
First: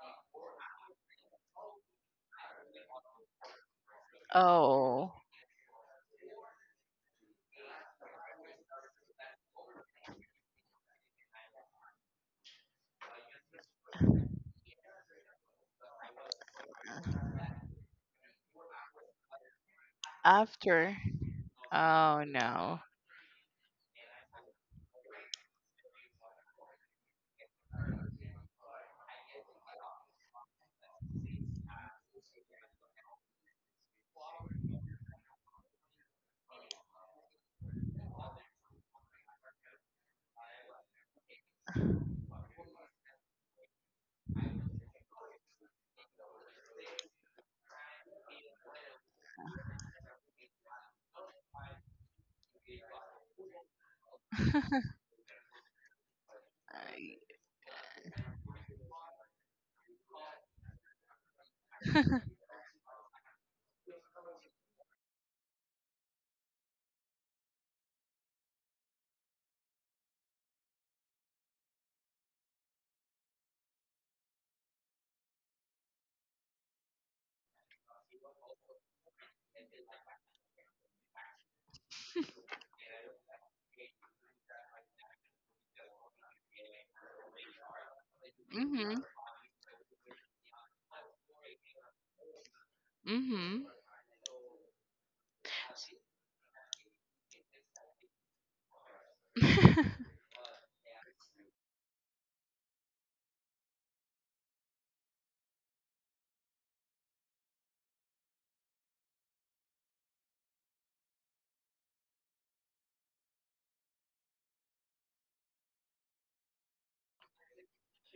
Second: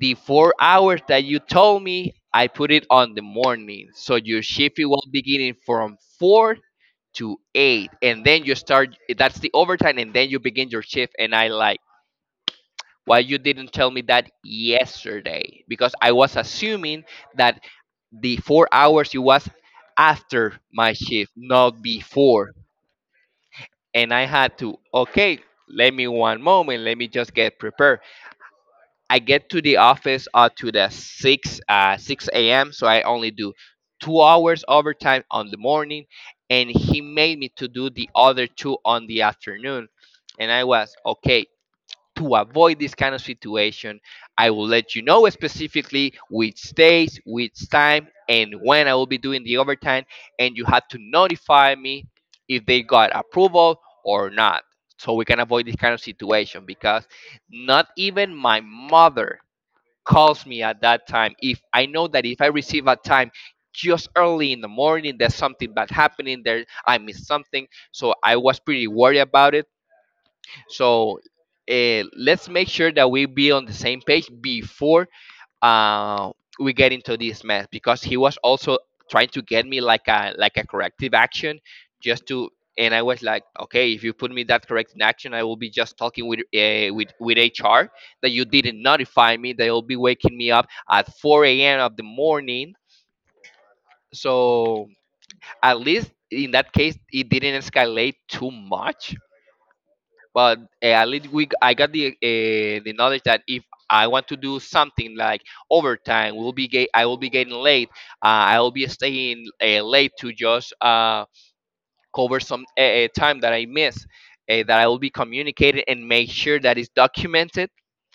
Speaker 1: the 4 hours that you told me, I put it on the morning. So your shift it will
Speaker 2: Oh.
Speaker 1: beginning from four to eight, and then you start. That's the overtime, and then you begin your shift. And I like, why you didn't tell me that yesterday because I was assuming that the 4 hours it was after my
Speaker 2: After.
Speaker 1: shift, not
Speaker 2: Oh
Speaker 1: before.
Speaker 2: no.
Speaker 1: And I had to, okay, let me one moment. Let me just get prepared. I get to the office to the six six a.m. So I only do 2 hours overtime on the morning, and he made me to do the other two on the afternoon, and I was okay, to avoid this kind of situation, I will let you know specifically which days, which time, and when I will be doing the overtime. And you have to notify me if they got approval or not. So we can avoid this kind of situation because not even my mother calls me at that time. If I know that if I receive a time just early in the morning, there's something bad happening there, I miss something. So I was pretty worried about it, so let's make sure that we be on the same page before uh, we get into this mess because he was also trying to get me like a corrective action just to, and I was like, okay, if you put me that corrective action, I will be just talking with HR that you didn't
Speaker 2: Mm-hmm.
Speaker 1: notify me. They will be waking me up at 4 a.m. of the morning.
Speaker 2: Mm-hmm.
Speaker 1: So at least in that case, it didn't escalate too much but at least we I got the knowledge that if I want to do something like overtime, I will be getting late. I will be staying late to just cover some time that I miss. That I will be communicated and make sure that is documented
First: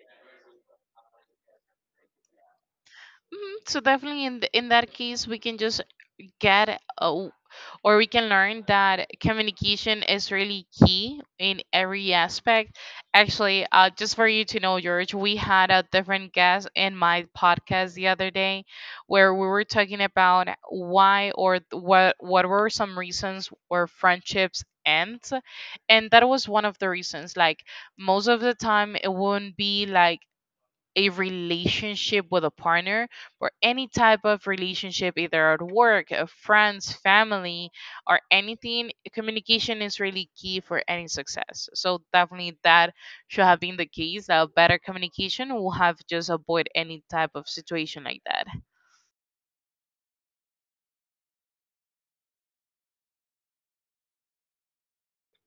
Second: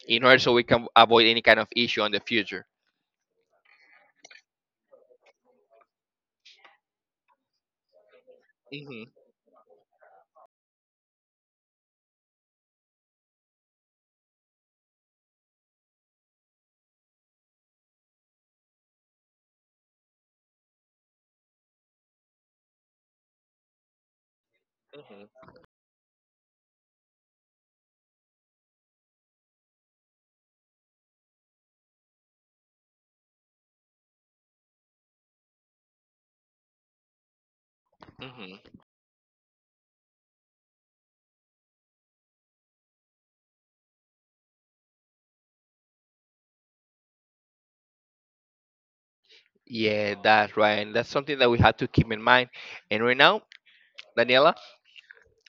Speaker 1: in order so we can avoid any kind of issue in the future.
Speaker 2: Mhm. So definitely in th in that case, we can just get a, or we can learn that
Speaker 1: hmm
Speaker 2: communication is really key in every aspect. Actually, just for you to know, George, we had a different guest in my podcast the other day where we were talking about why or what were some reasons where friendships end,
Speaker 1: hmm
Speaker 2: and that was one of the reasons. Like most of the time it wouldn't be like a relationship with a partner or any type of relationship, either at work, friends, family, or
Speaker 1: hmm
Speaker 2: anything, communication is really key for any success. So definitely that should have been the case. That better communication will have just avoid any type of situation like that.
Speaker 1: Yeah, that's right. And that's something that we have to keep in mind. And right now, Daniela,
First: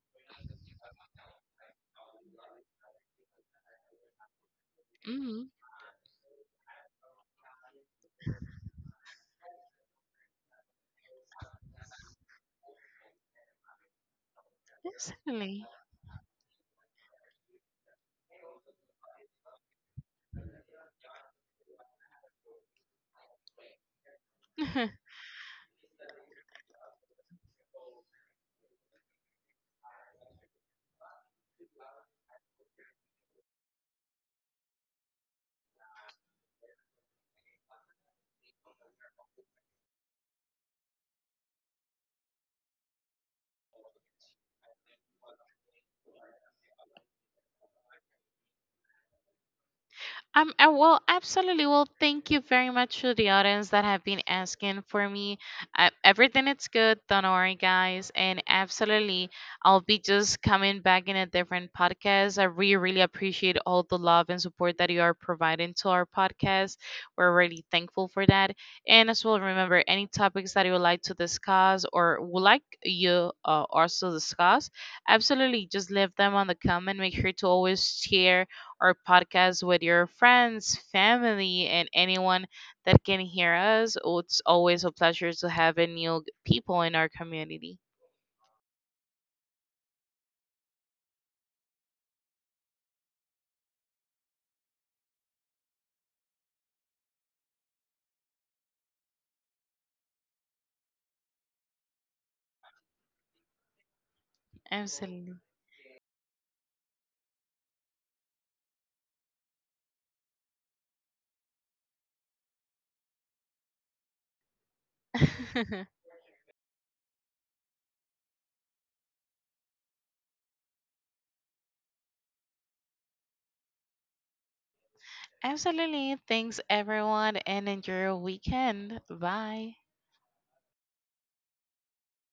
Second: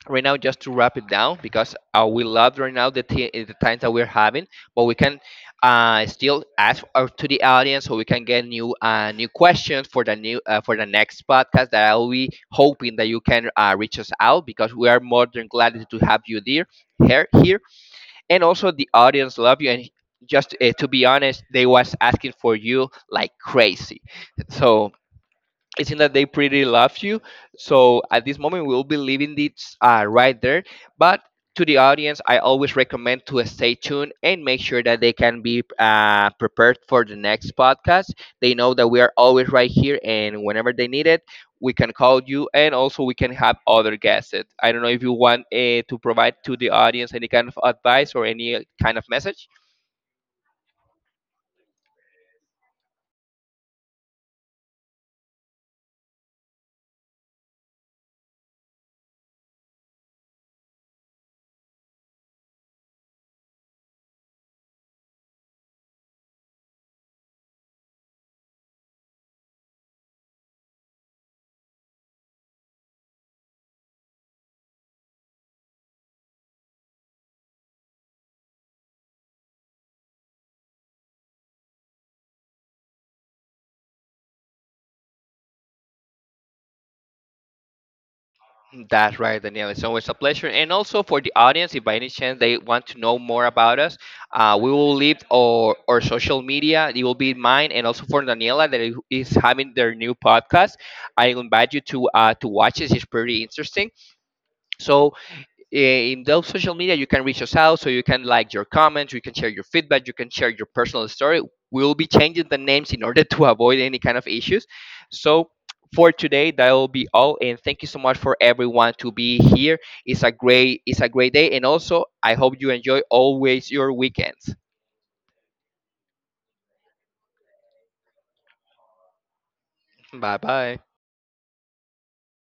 Speaker 1: right now just to wrap it down because we love right now the times that we're having, but we can
Speaker 2: Mm-hmm.
Speaker 1: still ask our, to the audience so we can get new new questions for the new for the next podcast, that I'll be hoping that you can reach us out because we are more than
Speaker 2: Exactly.
Speaker 1: glad to have you there. Here here And also the audience love you, and just to be honest they was asking for you like crazy, so it seems that they pretty love you. So at this moment, we'll be leaving this right there. But to the audience, I always recommend to stay tuned and make sure that they can be prepared for the next podcast. They know that we are always right here, and whenever they need it, we can call you, and also we can have other guests. I don't know if you want to provide to the audience any kind of advice or any kind of message.
Speaker 2: Well, absolutely. Well, thank you very much to the audience that have been asking for me. Everything is good. Don't worry, guys. And absolutely, I'll be just coming back in a different podcast. I really, really appreciate all the love and support that you are providing to our podcast. We're really thankful for that. And as well, remember, any topics that you would like to discuss or would like you also discuss, absolutely just leave them on the comment. Make sure to always share our podcast with your friends, family, and anyone that can hear us. Oh, it's always a pleasure to have new people in our community.
Speaker 1: That's right, Danielle. It's always a pleasure. And also for the audience, if by any chance they want to know more about us, we will leave our social media. It will be mine and also for Daniela that is having their new podcast. I invite you to watch it. It's pretty interesting. So
Speaker 2: Absolutely.
Speaker 1: in those social media you can reach us out, so you can like your comments, you can share your feedback, you can share your personal story. We'll be changing the names in order to avoid any kind of issues. So for today that will be all, and thank you so much for everyone to be here. It's a great, it's a great day, and also I hope you enjoy always your weekends.
Speaker 2: Absolutely. Thanks, everyone, and enjoy your weekend. Bye.
Speaker 1: Bye bye.